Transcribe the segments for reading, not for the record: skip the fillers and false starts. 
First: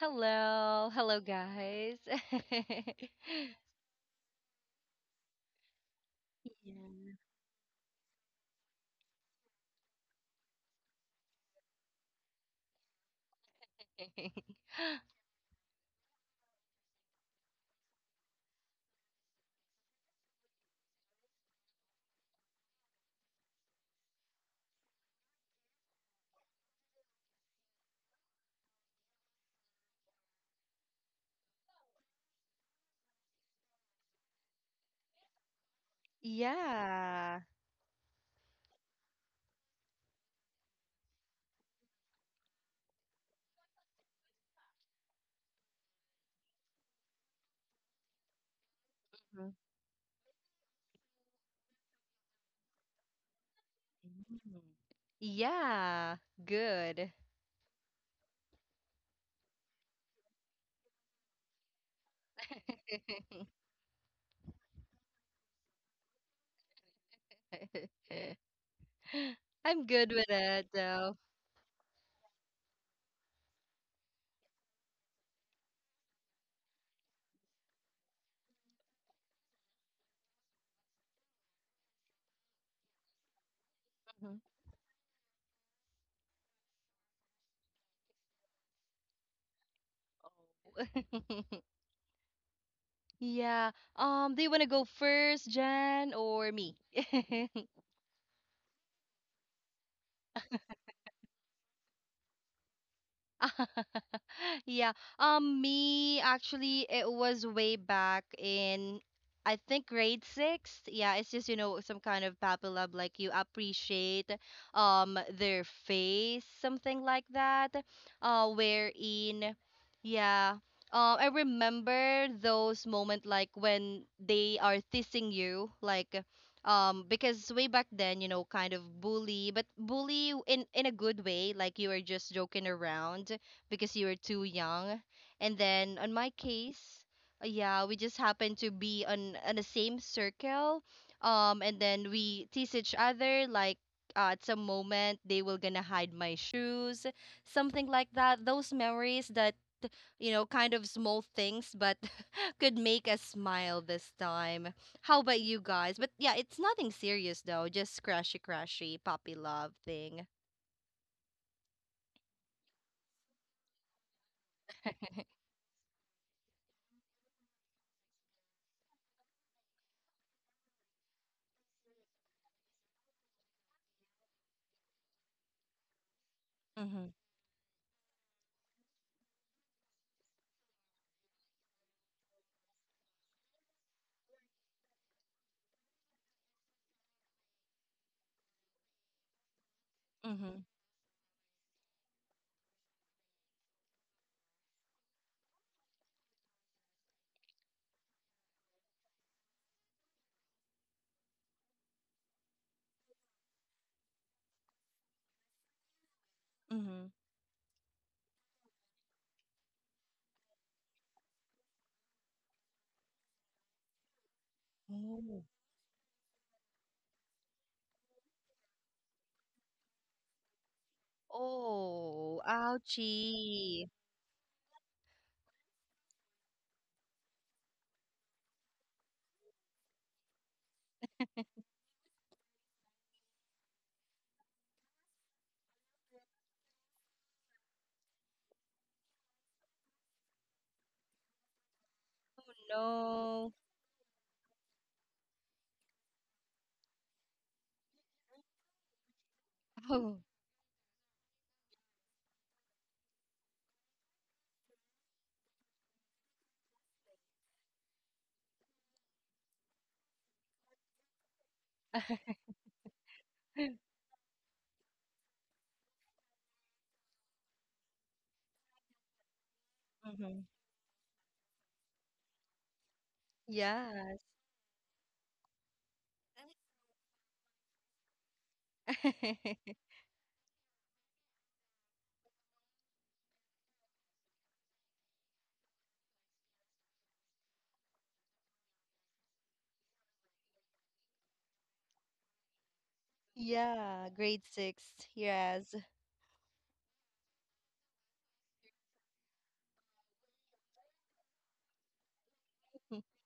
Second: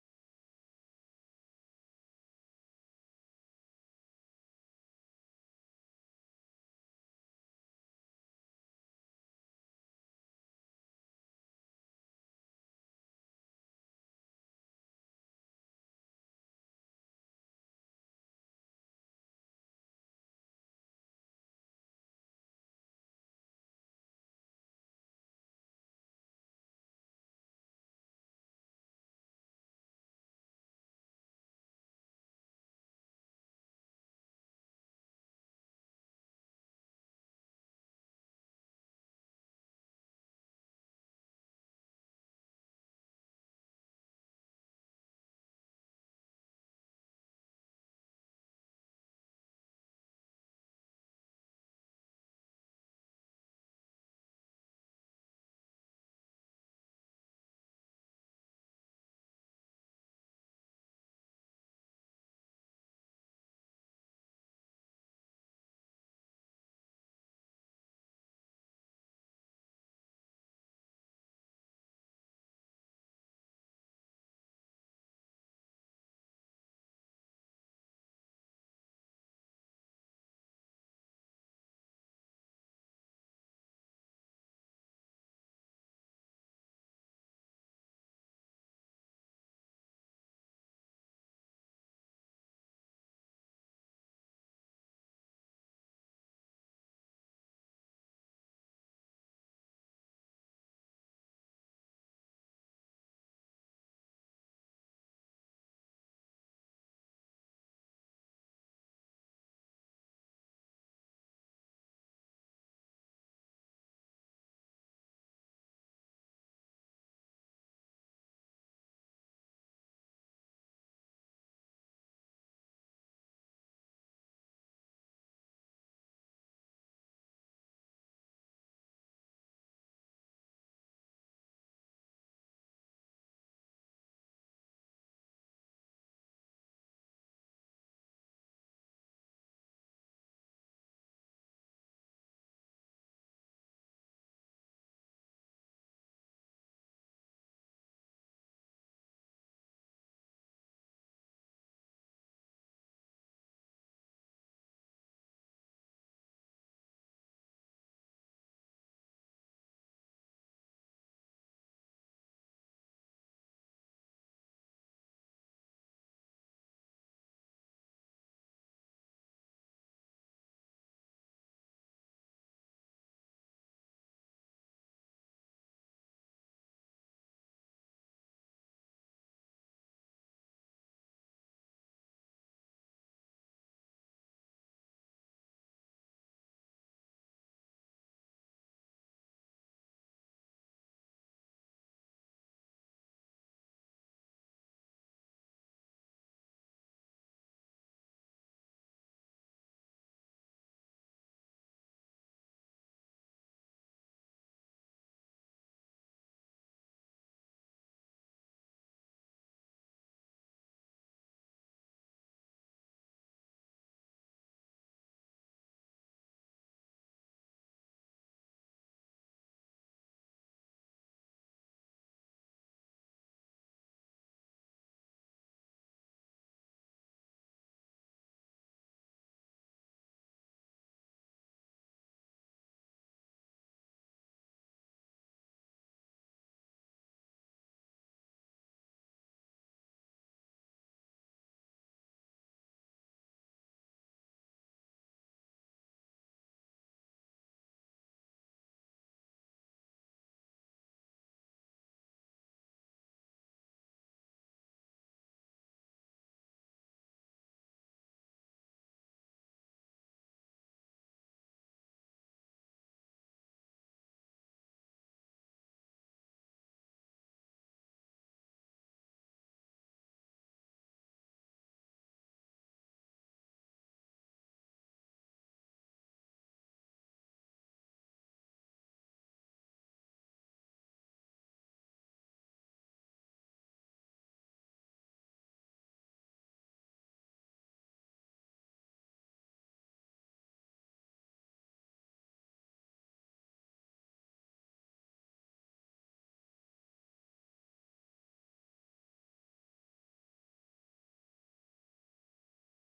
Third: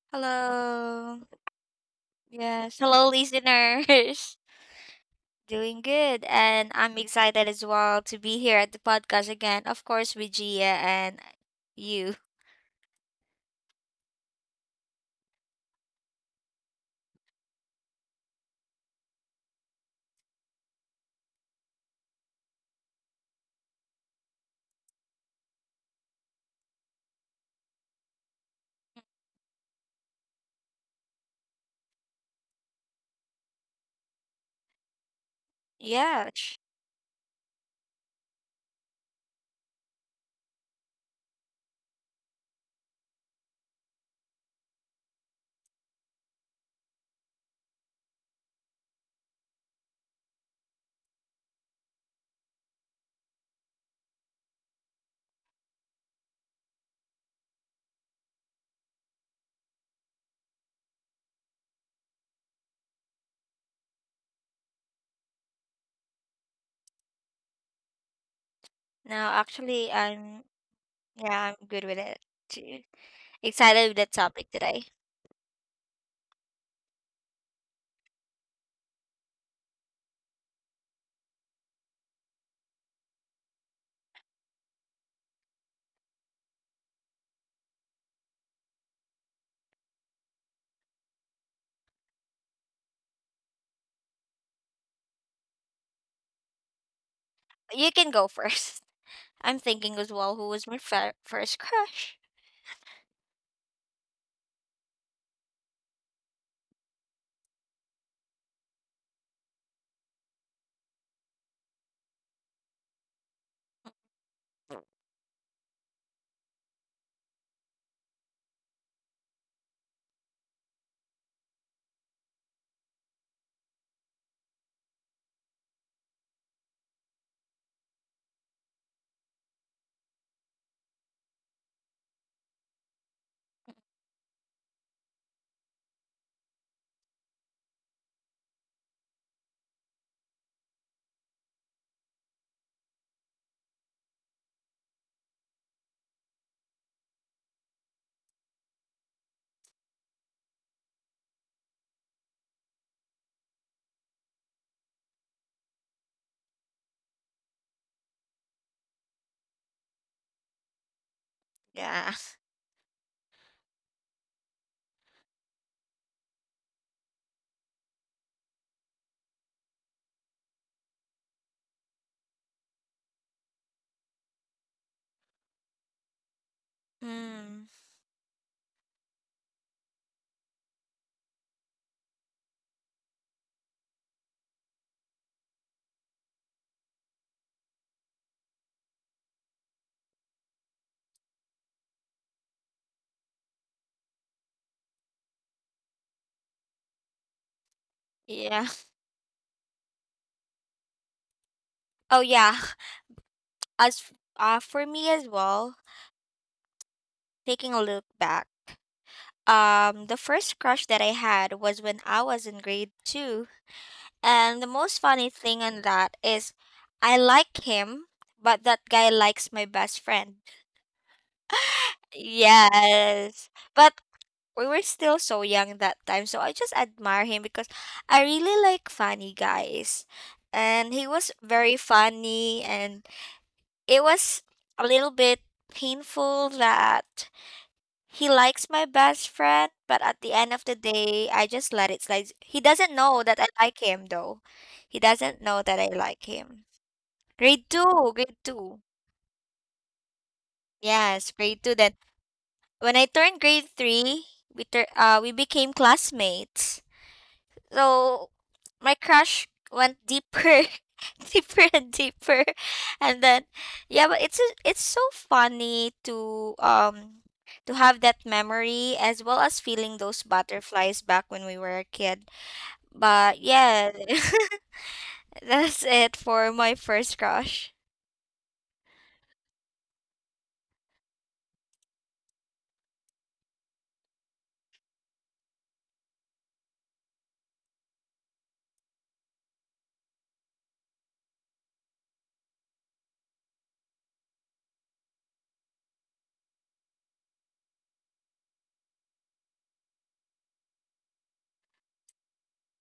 Hello, Hello. hello guys. Yes. Hello, listeners. Doing good. And I'm Yeah. excited as well to be here at the podcast again. Of course, with Gia and you. Yeah. Yeah. Mhm. Yeah, good. No, I'm actually, good with it though. I'm good with it too. Excited with the topic today. Mhm. Yeah. Do you want to go first, Jen, or me? You can go first. I'm thinking as well who was my first crush. Yeah. Me actually, it was way back in, I think grade six. Yeah, it's just, some kind of Pappy like you appreciate their face, something like that. Wherein, yeah. I remember those moment like when they are teasing you, like because way back then, kind of bully but bully in a good way, like you were just joking around because you were too young. And then on my case, yeah, we just happened to be on the same circle, and then we tease each other like, at some moment they will gonna hide my shoes, something like that, those memories that, kind of small things, but could make us smile this time. How about you guys? But yeah, it's nothing serious though, just crashy, crashy puppy love thing. Yeah. Mm-hmm. Hmm. Mm-hmm. Yeah. Oh, yeah. For me as well, Mm-hmm. taking a look back. The first crush that I had was when I was in grade two. And the most Oh, funny thing on that is I like him, but that guy likes my best friend. oh, Yes. ouchie. But we were still so young that time, so I just admire him because I really like funny guys. And he was very funny, and it was a little bit painful that he likes my best friend, but at the end of the day, I just let it slide. He doesn't Oh know no. that I like him, though. He doesn't know that I like him. Grade two, grade two. Oh. Yes, grade two. Then when I turned grade three, we became classmates. So my crush went deeper, deeper and deeper, and then yeah, but it's so funny to have that memory as well as feeling Mm-hmm. those butterflies back when we were a kid. But Yes. yeah, that's it for my first crush. Yeah, grade six. Yes.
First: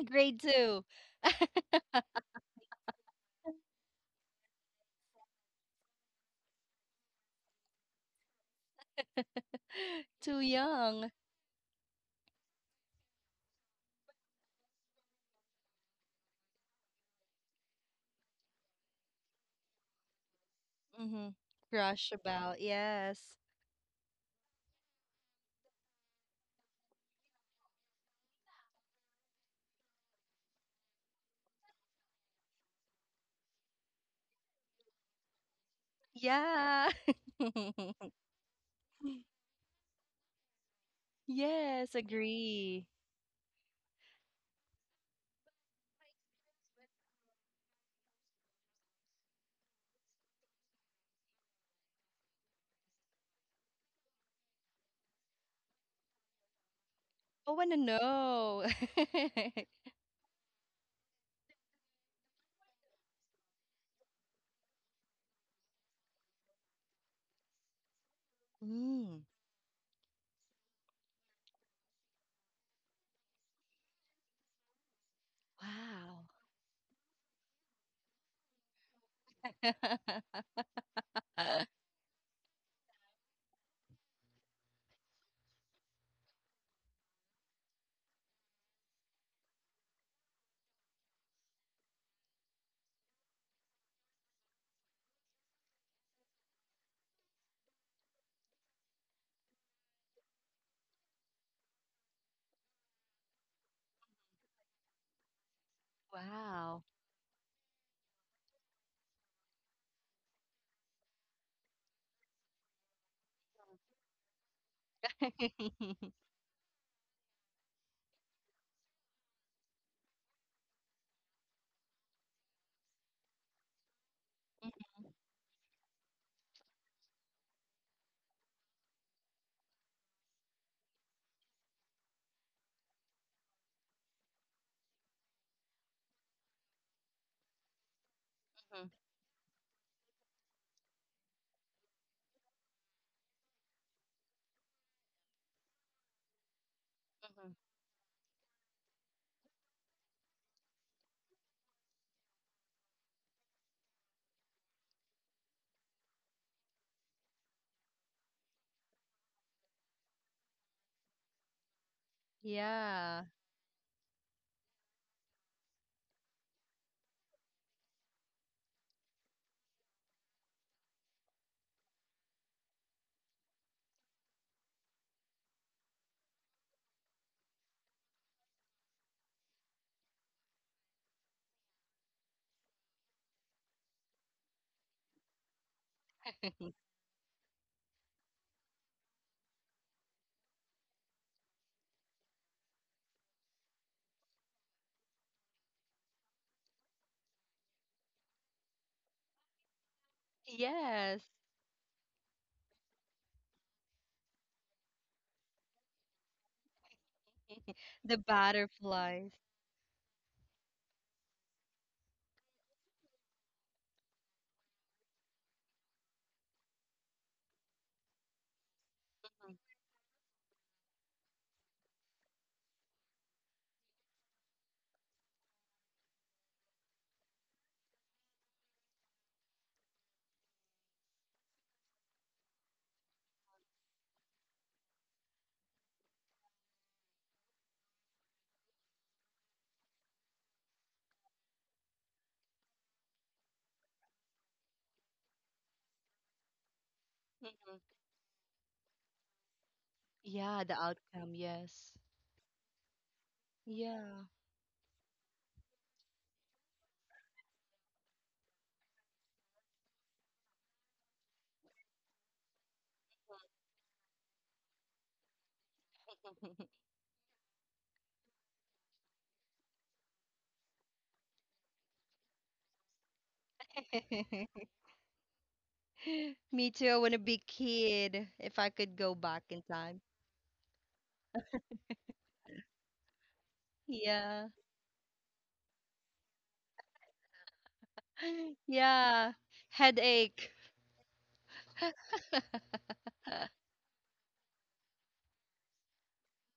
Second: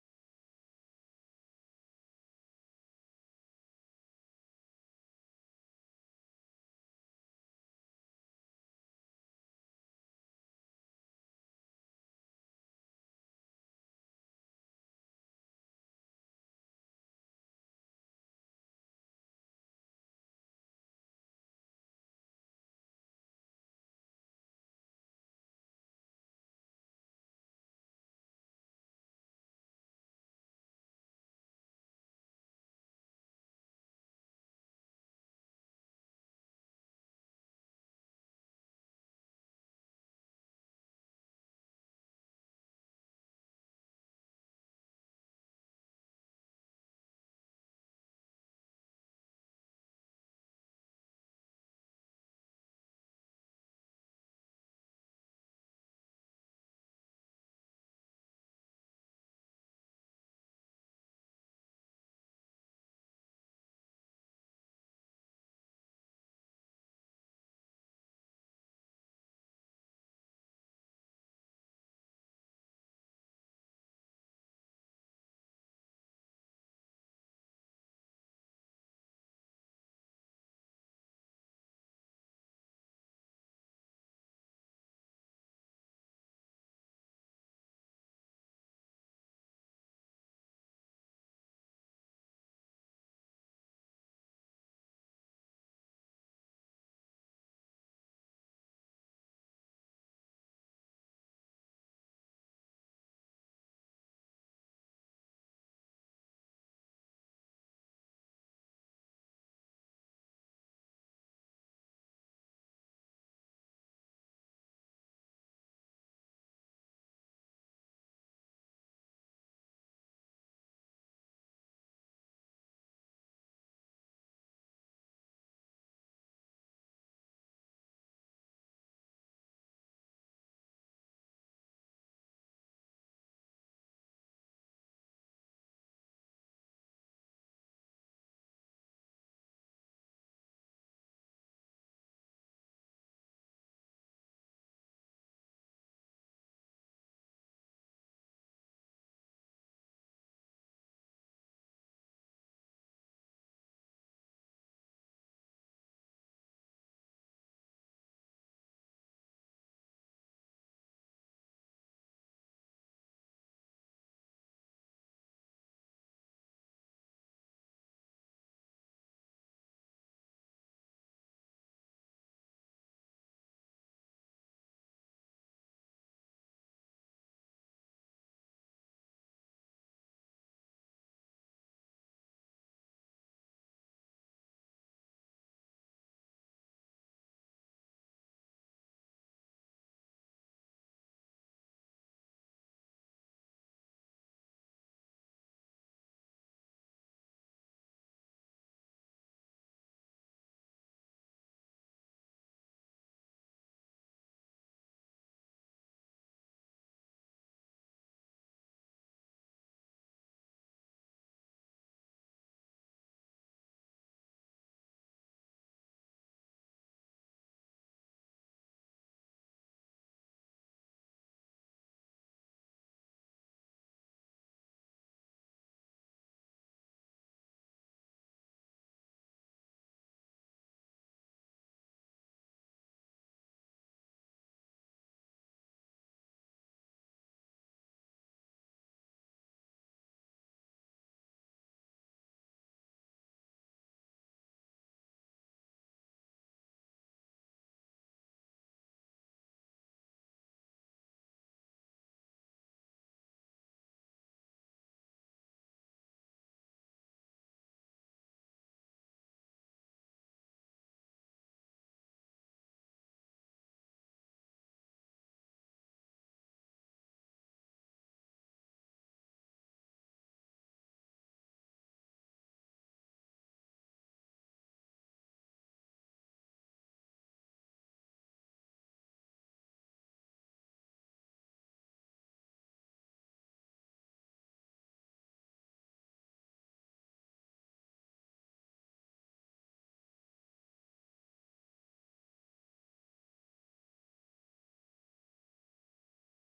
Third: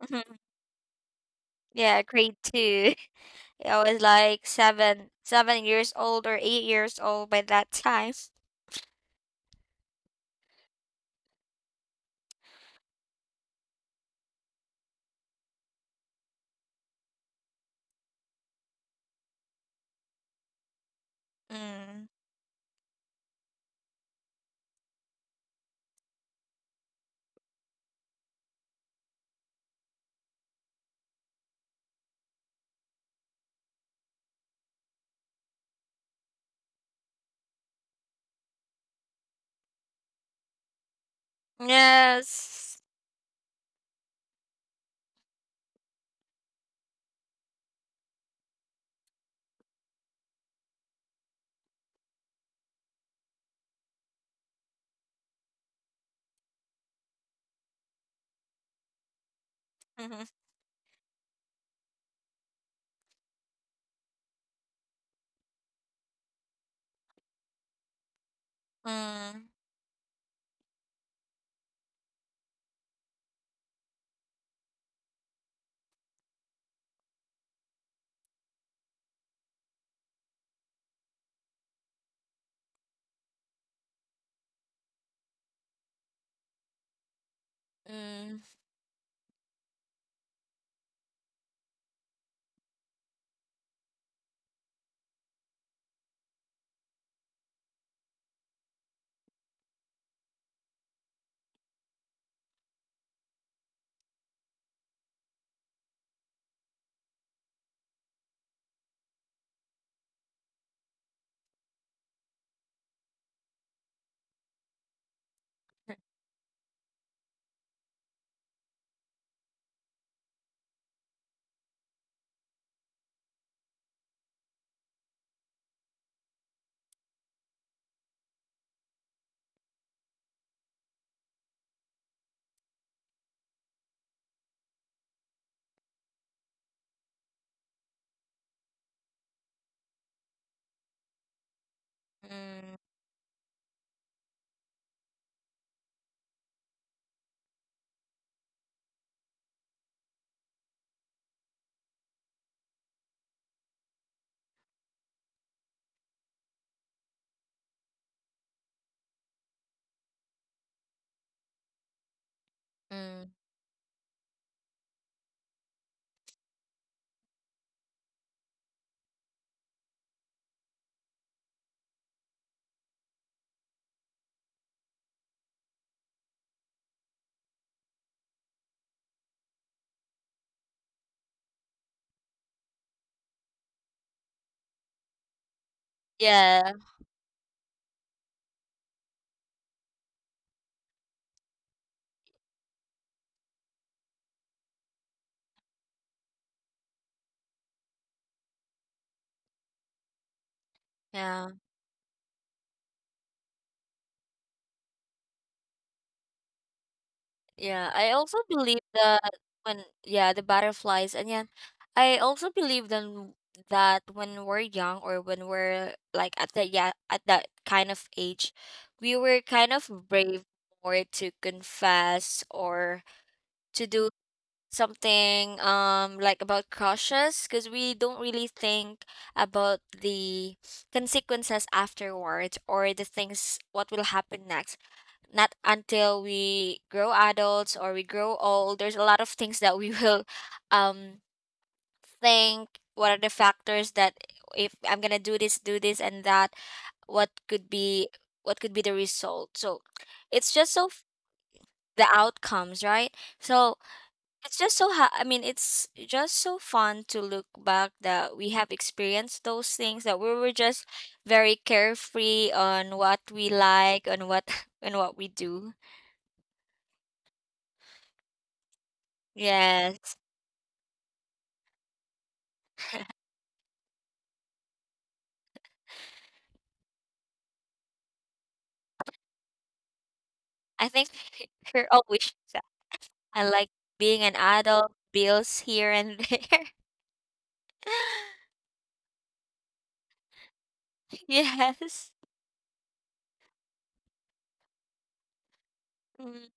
Mhm. Grade two. Yeah, grade two. I was like seven years old or 8 years old by that time. Too young. Mm-hmm. Mm. Crush about. Yes. Yeah. Yes, Yes. agree. I want to know. Mhm. Mm, Mm. wow. Mm, Wow. Mhm, mhm. mm, mm. Yeah. Yeah, Yes. yeah, yeah, I The also believe that butterflies. when, yeah, the butterflies, and yeah, I also believe then that when we're young or when we're like at the yeah at that kind of age, we were kind of brave more to confess or to do something like about crushes because we don't really think about the consequences afterwards or the things what will happen next not until we grow adults or we grow old. There's a lot of things that we will um think what are the factors that if I'm gonna do this and that, what could Mhm. be what could be the result. So it's Yeah, just so the f- outcome, yes. the outcomes, right? So Yeah. it's just so ha- I mean it's just so fun to look back that we have experienced those things that we were just very carefree on what we like on what and what we do. Yes. Me too. I want to be kid if I could go back in time. I think we're all wishing that. I like being an Yeah. adult, bills here and there. Yeah. Headache. Yes. Mm,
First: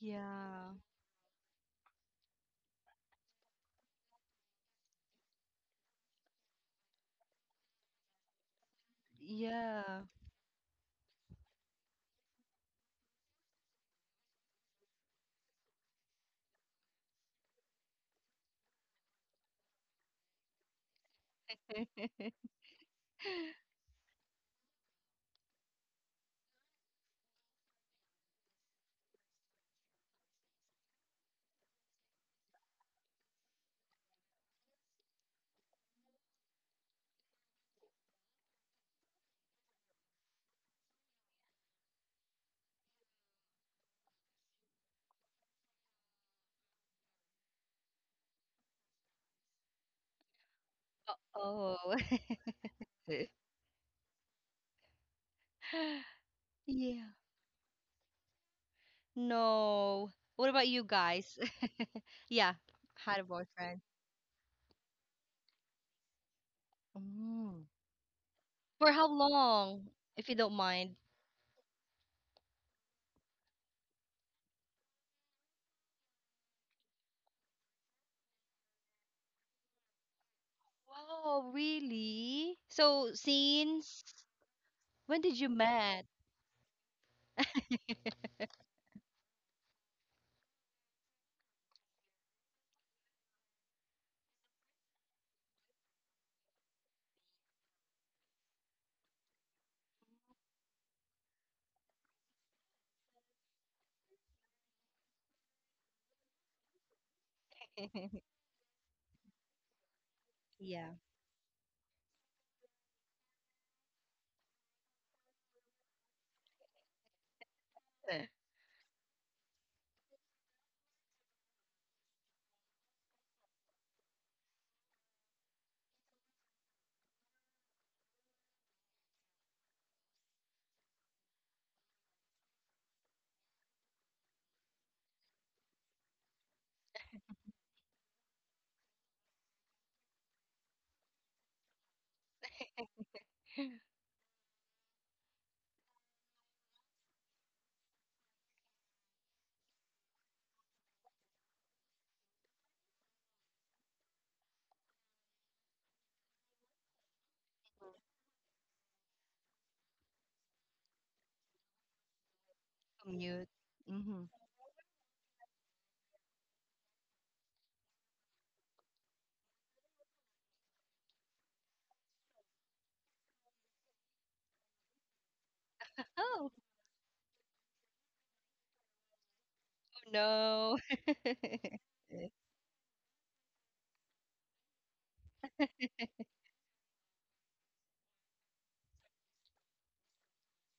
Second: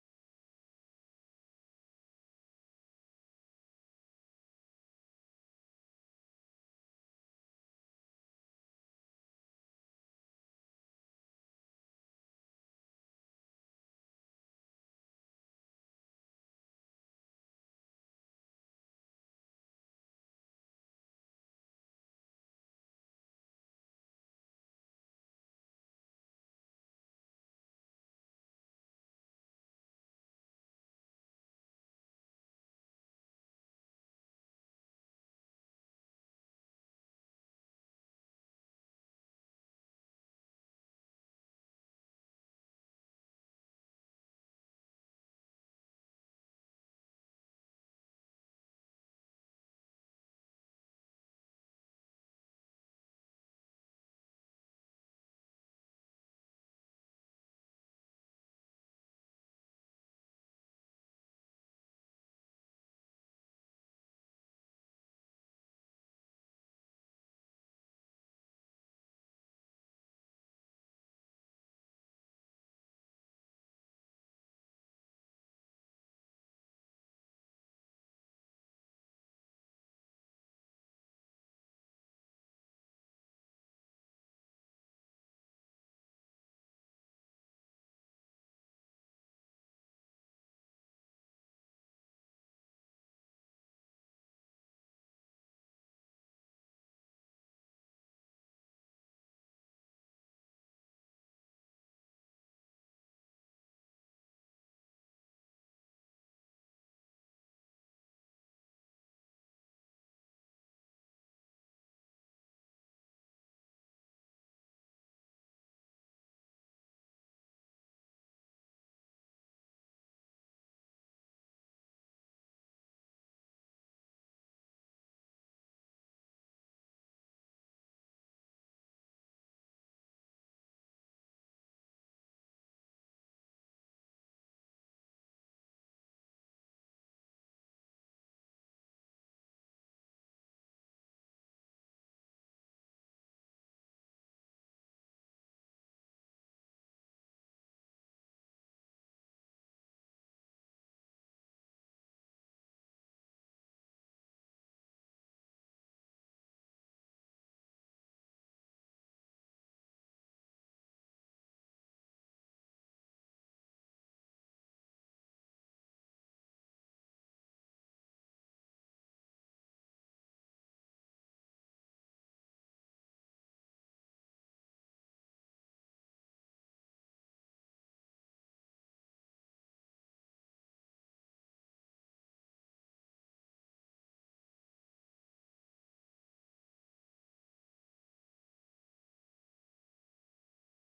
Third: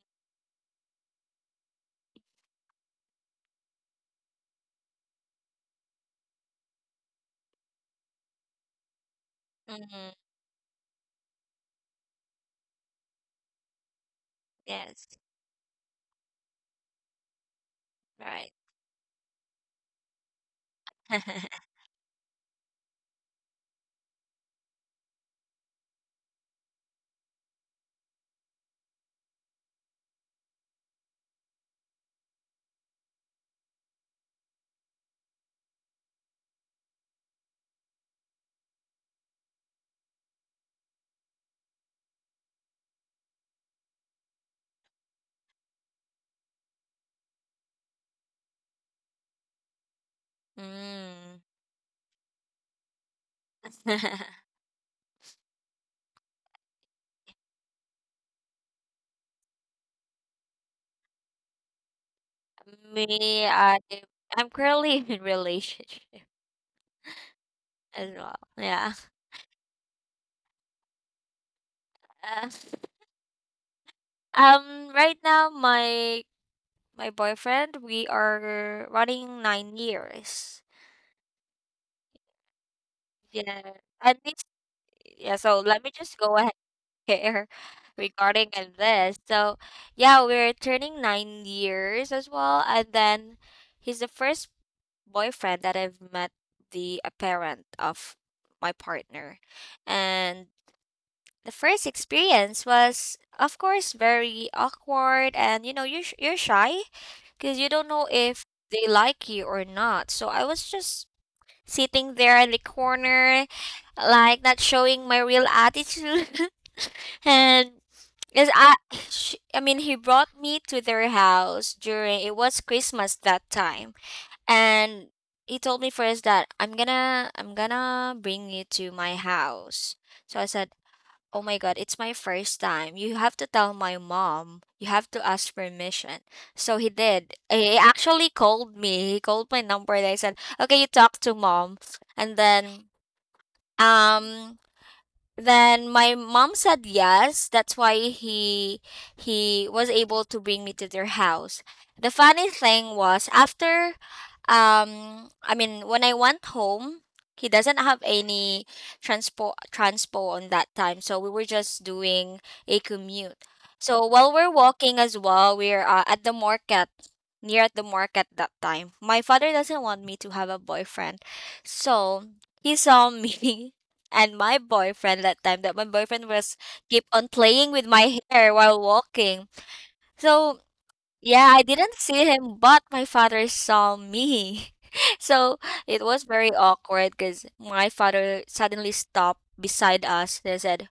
Yeah. Yeah. mm, yes. Right. mm. Oh. Yeah. No. What about you guys? Yeah, had a Me, boyfriend. I'm currently in a relationship Mm. as well. Yeah. For how long, if you don't mind? Uh, Right now, my boyfriend, we are running 9 years. Wow, really? So Yeah. since And it's when yeah. did you So let me met? just go ahead here regarding and this. So yeah, we're turning 9 years as well, and then he's the first boyfriend that I've met, the a parent of my partner, and the first experience was of course very awkward and you know you're shy because you don't know if they like you or not. So I was Yeah, just sitting there in the corner like not showing my real attitude and yes, I mean, he brought me to their house during, it was Christmas that time. And he told me first that I'm gonna bring you to my house. So I said, oh my God, it's my first time. You have to tell my mom. You have to ask permission. So he did. He actually called me. He called my number and I said, okay, you talk to mom. And um, then my mom said yes. That's why he was able to bring me to their house. The funny thing was after, I mean when I went home, he doesn't have any transpo on that time, so we were just doing a commute. commute. So while Mm-hmm. we're walking as well, we're at the market near at the market that time, my father doesn't want me to have a boyfriend. So he saw me and my boyfriend that time, that my boyfriend was Oh, keep on playing with my hair while walking. So no. yeah, I didn't see him, but my father saw me. So it was very awkward because my father suddenly stopped beside us. They said,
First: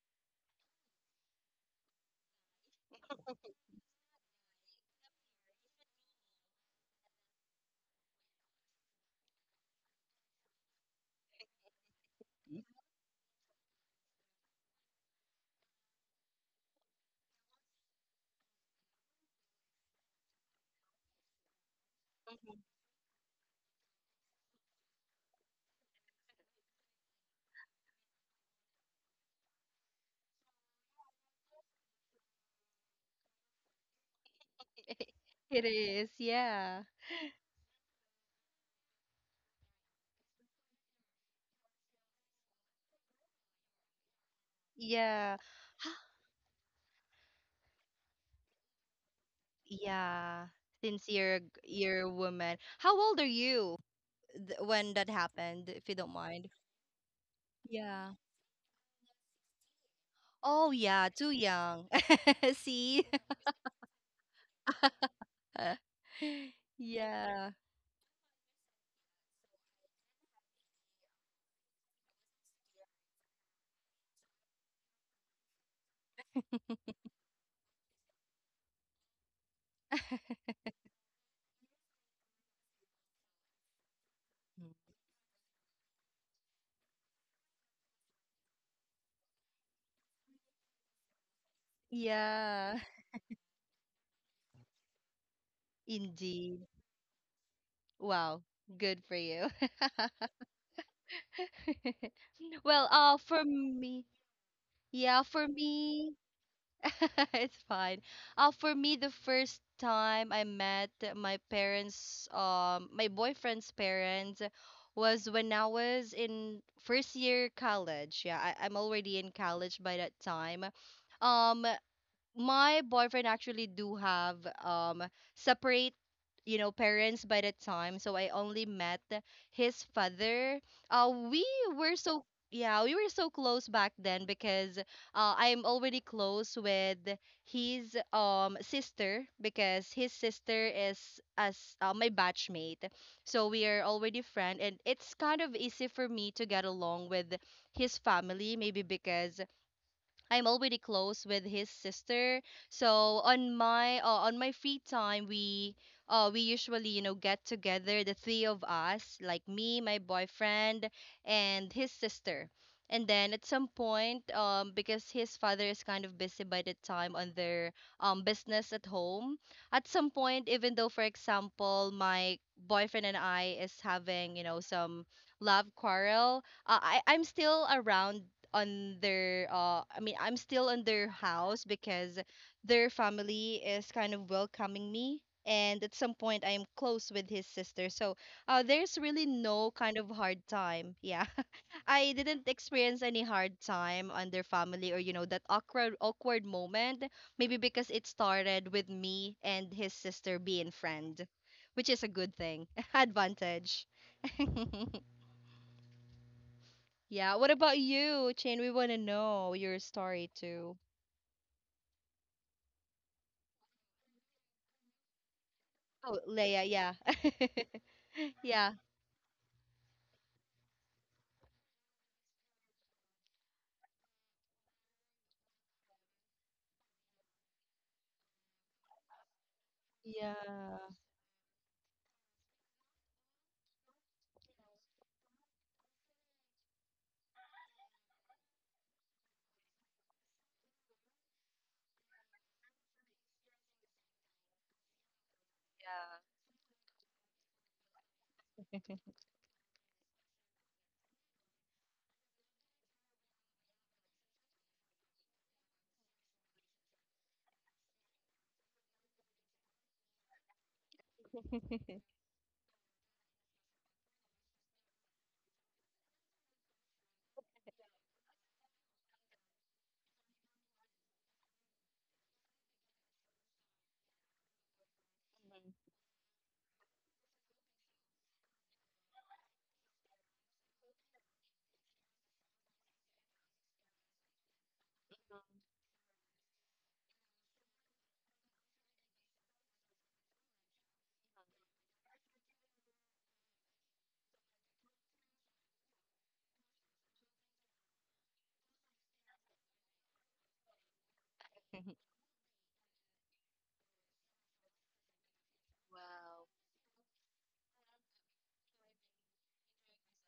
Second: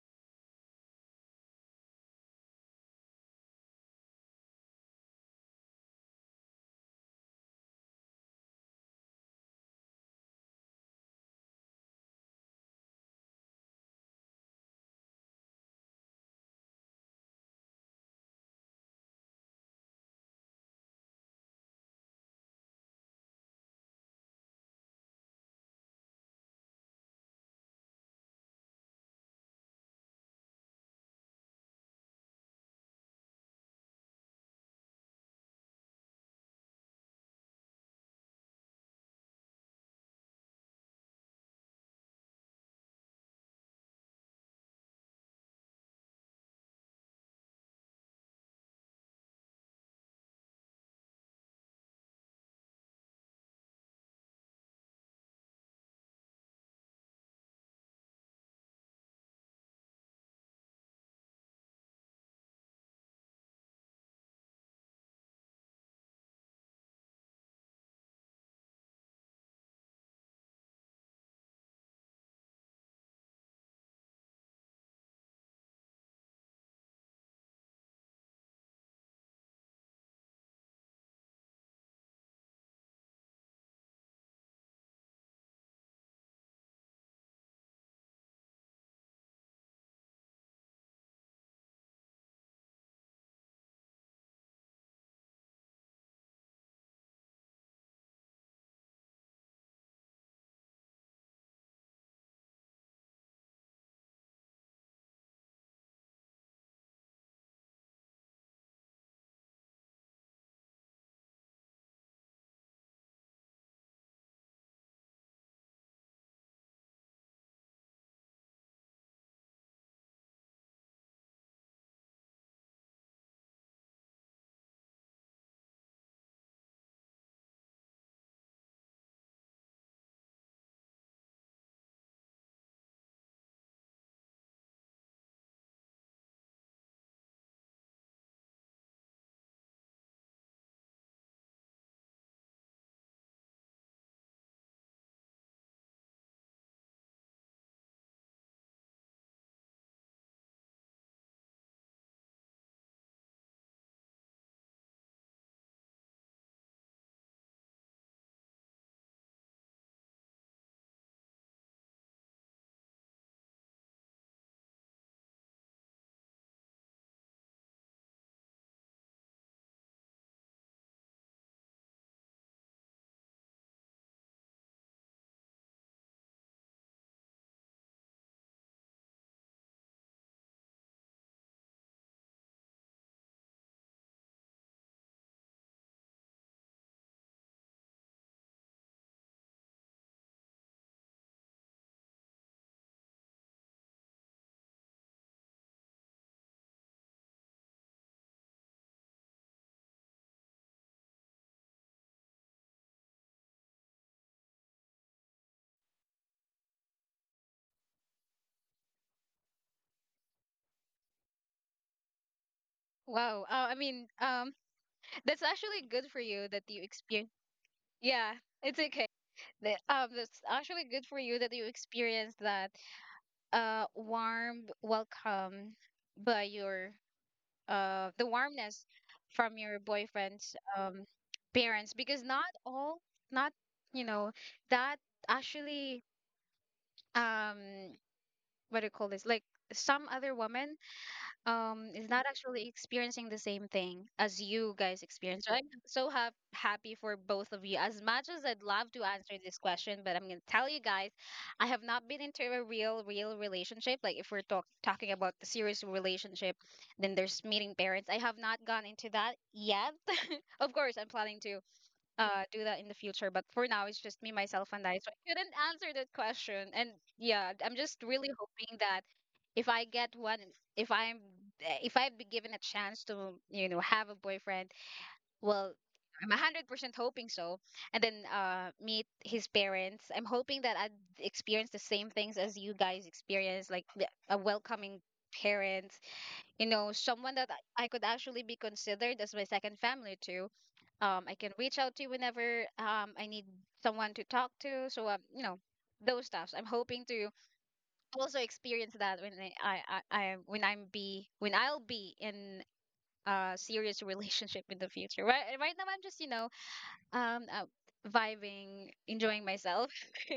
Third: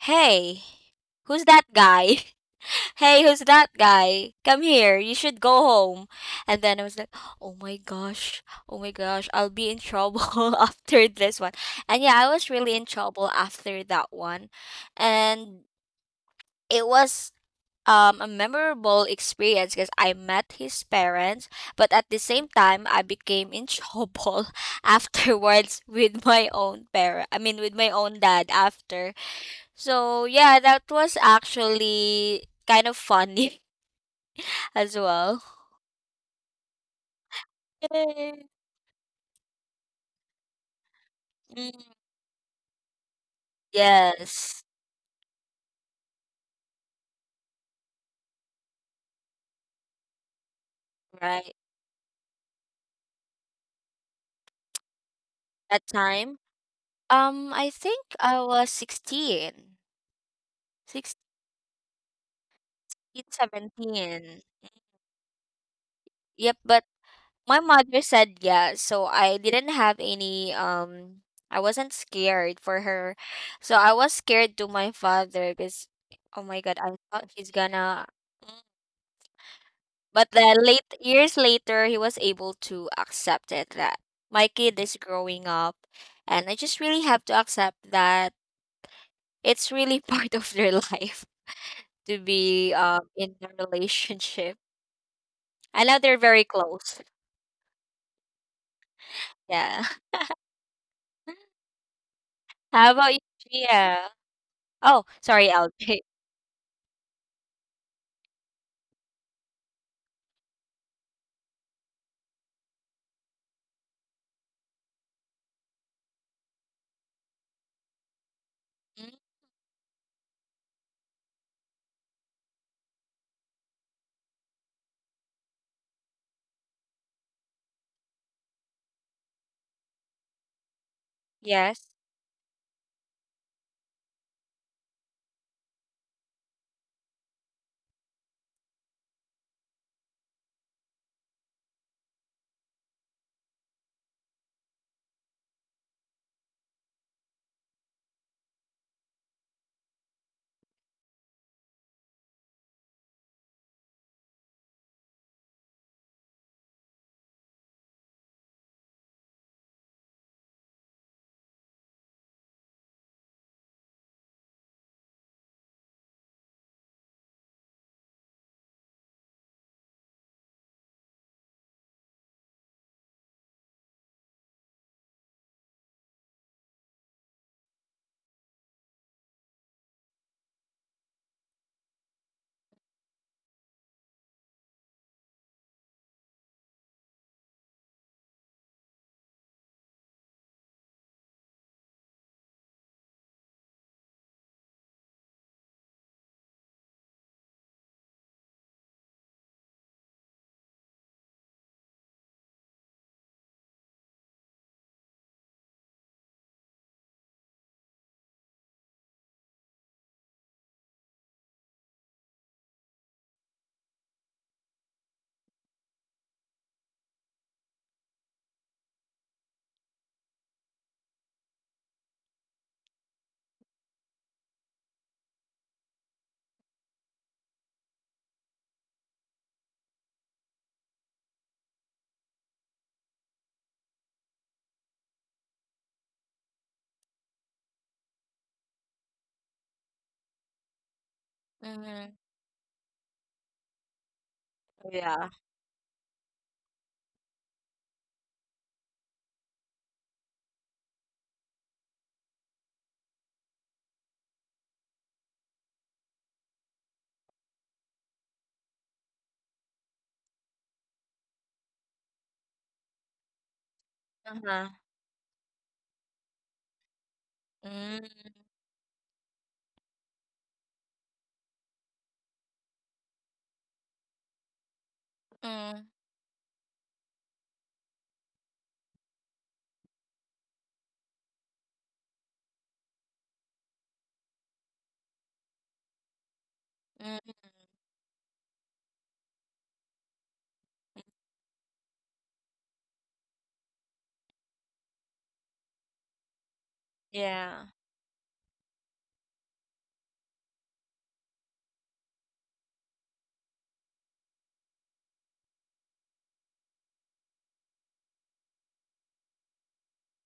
hey, who's that guy? Hey, who's that guy? Come here, you should go home. And then I was like, oh my gosh, oh my gosh, I'll be in trouble after this one. And yeah, I was really in trouble after that one. And it was a memorable experience because I met his parents, but at the same time, I became in trouble afterwards with my own parent. I mean, with my own dad after. So yeah, that was actually kind of funny as well. It is, yeah. Yay. Mm, yes, Yeah. Yeah. Since right. you're a woman. How old are you? When that happened, That if you don't time, mind. I think Yeah. I was 16, Oh yeah, 16, too young. See? 17. Yep, but Yeah. my mother said yes, so I didn't have any I wasn't scared for her, so I was scared to my father because, oh my God, I thought he's gonna. mm, But then late years later, he was able to accept it that my kid is growing up, and I just really have to accept that it's really part of their life to be Yeah. In a relationship. I know they're very Indeed. close. Wow. Good for you. Yeah. How Well, about you, Gia? Oh, sorry, for LJ. me, it's fine. For me, the first time I met my parents, my boyfriend's parents, was when I was in first year college. Yeah, I'm Mm, already in college by that time. Um, my boyfriend actually do have um separate parents by the time, so I only met his father. uh we Yes. were so yeah we were so close back then because, I'm already close with his sister, because his sister is as my batchmate, so we are already friend, and it's kind of easy for me to get along with his family, maybe because I'm already close with his sister. So on my free time, we usually, get together the three of us, like me, my boyfriend, and his sister. And then at some point, because his father is kind of busy by the time on their business at home, at some point, even though, for example, my boyfriend and I is having, some love quarrel, I'm still around on their I mean, I'm still on their house because their family is kind of welcoming me, and at some point I am close with his sister. So, there's really no kind of hard time. Yeah. I didn't experience any hard time on their family, or, that awkward moment, maybe because it started with me and his sister being friend, which is a good thing. Advantage. Yeah. What about you, Chin? We want to know your story too. Wow. That's actually good for Oh, you that Leia. you Yeah. experience. Yeah, Yeah. it's okay. That's actually good for you that you experienced that warm welcome by your the warmness from your boyfriend's Yeah. Parents because not all not you know that actually um what do you call this like some other women is Mm, not actually experiencing the same thing as you guys yeah. experience, right? So happy for both of you. As much as I'd love to answer this question, but I'm gonna tell you guys I have not been into a real relationship. Like if we're talking about the serious relationship, then there's meeting parents. I have not gone into that yet. Of course I'm planning to do that in the future, but for now it's just me, myself Uh-huh. and I, so I couldn't answer that question. And yeah, I'm just really Mm, hoping that if I get one, if i'm if I'd be given a chance to you know have a boyfriend, well, mm, I'm 100% hoping so. And then meet his parents. I'm hoping that I'd experience the same things as you guys experience, like a welcoming parent, you know, someone mm, that I could actually be considered as my second family too. I can reach out to you whenever I need someone to talk to. So you know, those stuffs. I'm hoping to yeah. also experience that when I- when I'm be when I'll be in a serious relationship in the future. Right now I'm just you know um uh, vibing, enjoying myself.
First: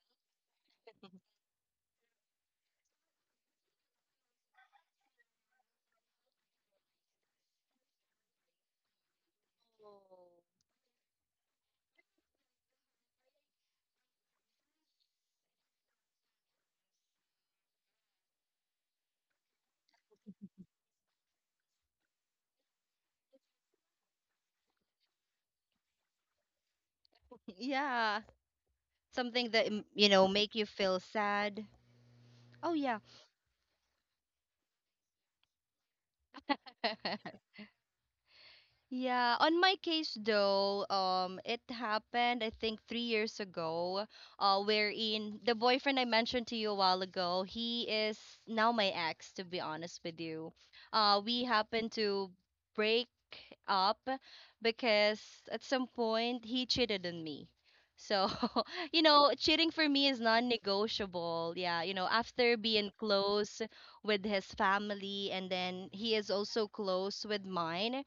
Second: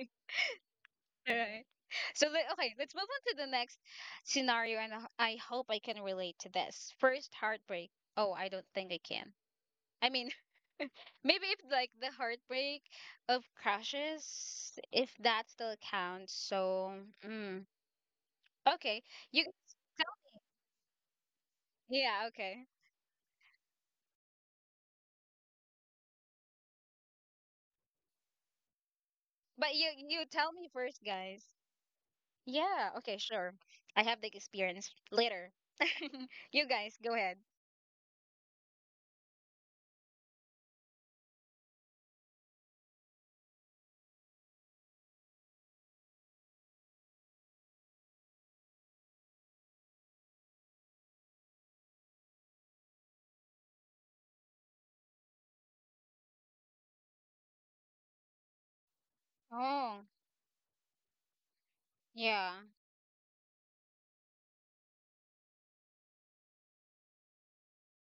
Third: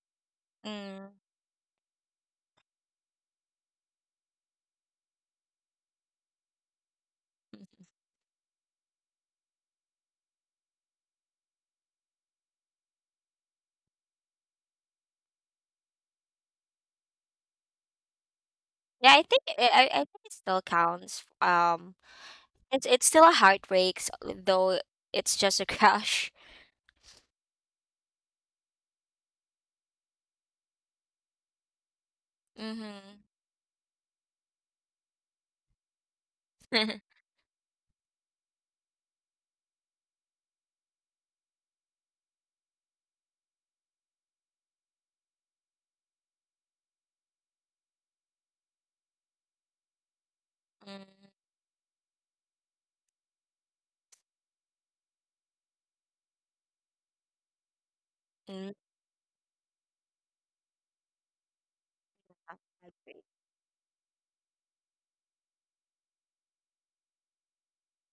Mm. Right. So okay, let's move on to the next scenario. And I hope I can relate to this. First heartbreak. Oh, I don't think I can. I mean, maybe if like the heartbreak of crushes, if that still counts. So, mm, okay. Yeah, I think You I I think it tell, still counts. Um, yeah, okay. It's it's still a heartbreak, though it's just a crush. Yeah. Something that, But you you you know, tell make you me feel first, guys. sad. Oh, Yeah, yeah. okay, Mm-hmm. sure. I have the experience later. You guys, go ahead. Yeah, on my case though, it happened I think 3 years ago, wherein the boyfriend I mentioned to you a while ago, he is now my ex, to be honest with you. We happened to break up because at some point he cheated on me. So, Mm-hmm. you know, cheating for Oh, me is non-negotiable. Yeah, yeah, after being close with his family, and then he is also close with mine,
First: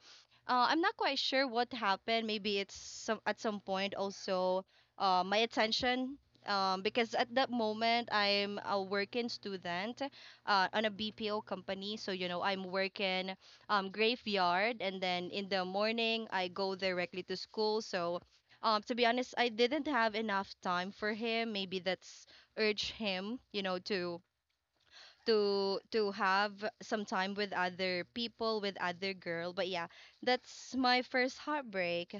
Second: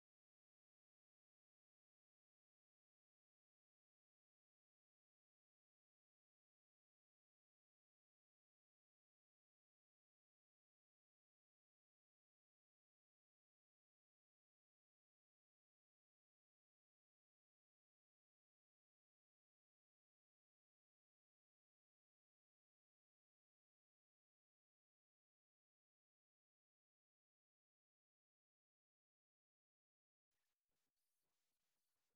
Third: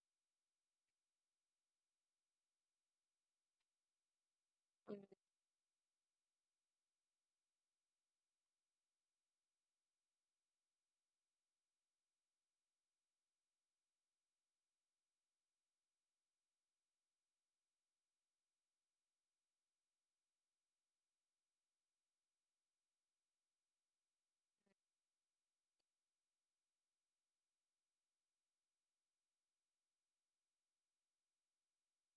I'm not quite sure what happened. Maybe it's some at some point, also, my attention. Because at that moment I'm a working student, on a BPO company. So, I'm working graveyard, and then in the morning I go directly to school. So. To be honest, I didn't have enough time for him. Maybe that's urged him, to have some time with other people, with other girl. But yeah, that's my first heartbreak.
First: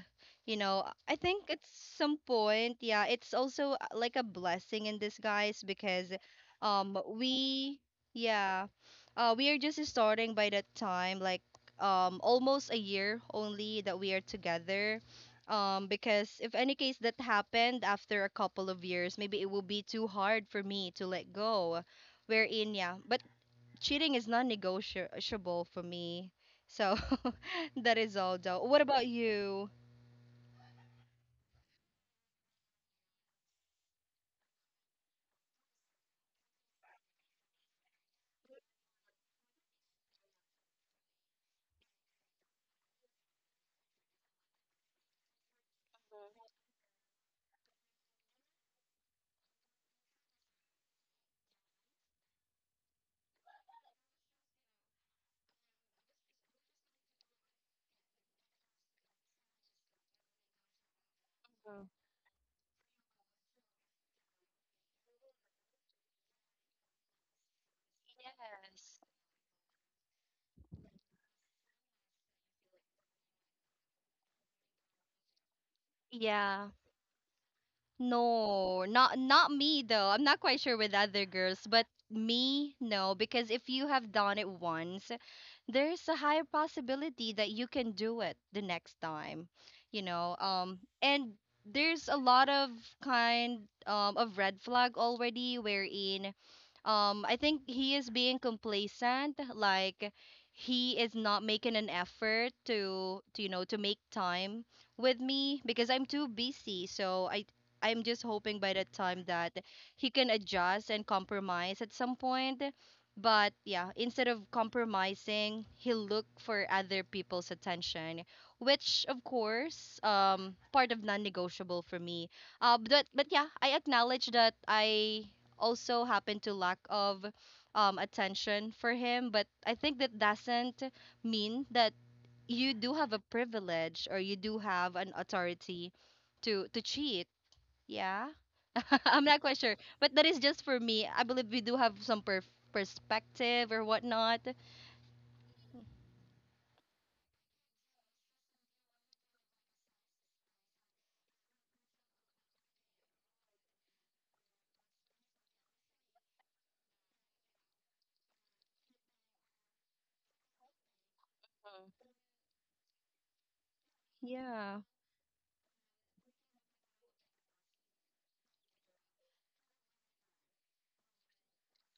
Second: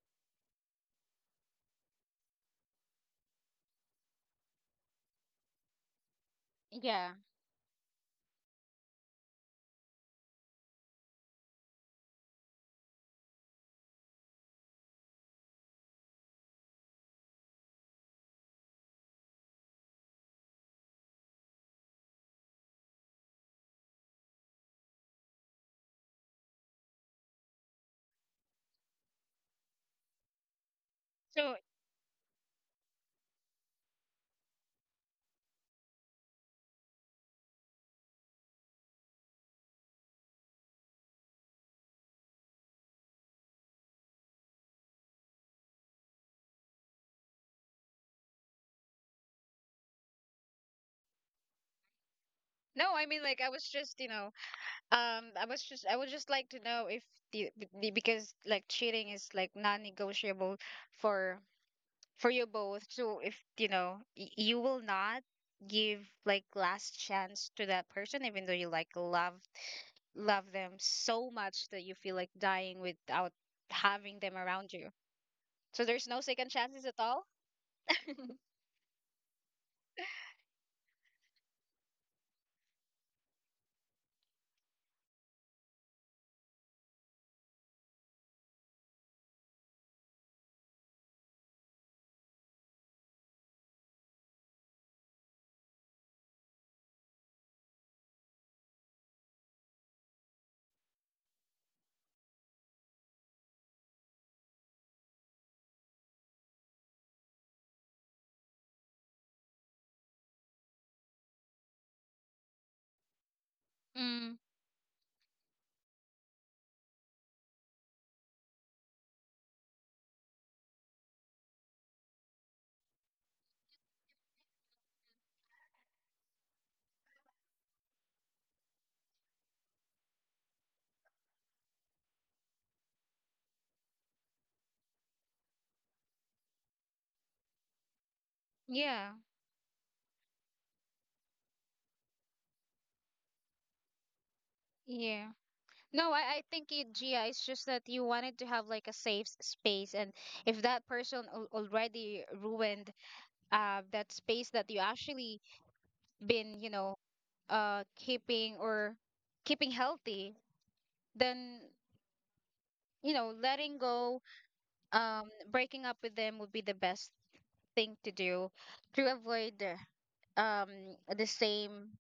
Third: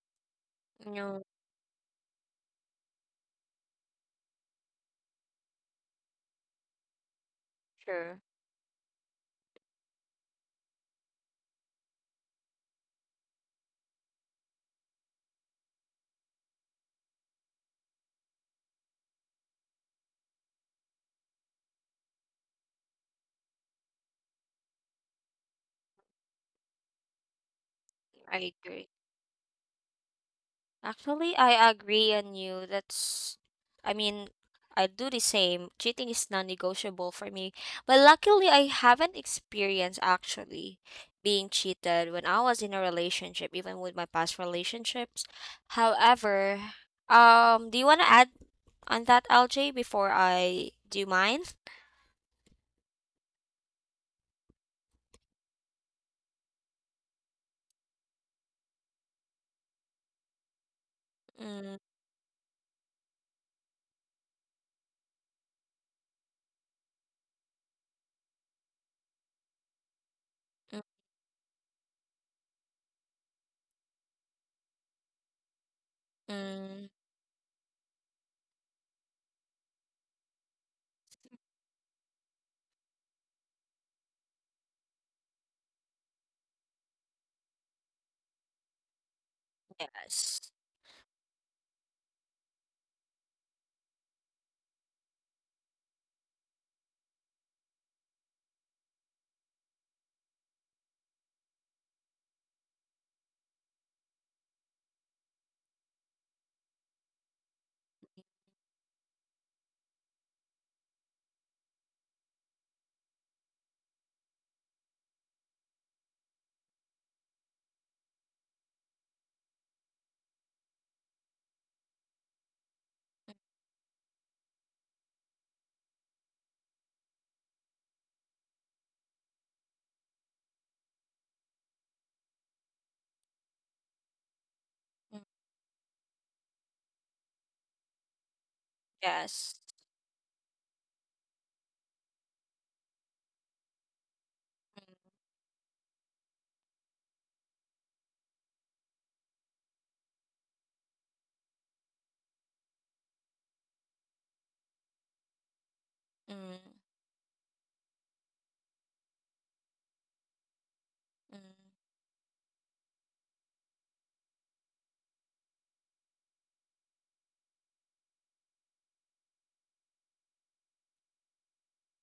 I No, think at some point, yeah, it's also, like a blessing in disguise, because yeah. we sure. yeah, we are just starting by that time, like, almost a year only that we are together. Because if any case that happened after a couple of years, maybe it will be too hard for me to let go, wherein, yeah. But cheating is non-negotiable for me, so that is all I though. What agree. about you? Actually, So, I agree on you. That's, I mean, I do the same. Cheating is non-negotiable for me. But luckily, I haven't experienced actually being cheated when I was in a relationship, even with my past relationships. However, do you want to add on that, LJ, before I do mine? no, I mean, like, I was just, you know, I was just, I would just like to know if the, the, because like cheating is like non-negotiable for Mm, for you both. So if you know you will not give like last chance to that person, even though you like love them mm, so much that you feel like dying without having them around you. So there's no second Yeah, chances mm, at all. no, not me though. I'm not quite sure with other girls, but me, no, because if you have done it once, there's a higher possibility that you can do it the next time. Yes. And there's a lot kind of red flag already, wherein, I think he is being complacent, like he is not making an effort to you know to make time with me because I'm too busy, so I'm just hoping by the time that he can adjust and compromise at some point. But yeah, instead Mm, of compromising, he'll look for other people's attention, which, of course, part of non-negotiable for me. But yeah, I acknowledge that I also happen to lack of attention for him. But I think that doesn't mean that you do have a privilege, or you do have an Mm, authority to cheat, yeah. yeah, I'm not yes. quite sure. But that is just for me. I believe we do have some perspective or whatnot. yeah. No, I think it, Gia, it's just that you wanted to have like a safe space, and if that person al already ruined that space that you actually Mm, mm, been, you know, keeping or keeping healthy, mm, then you know letting go Yeah. um breaking up with them would be the best thing to do, to avoid um the same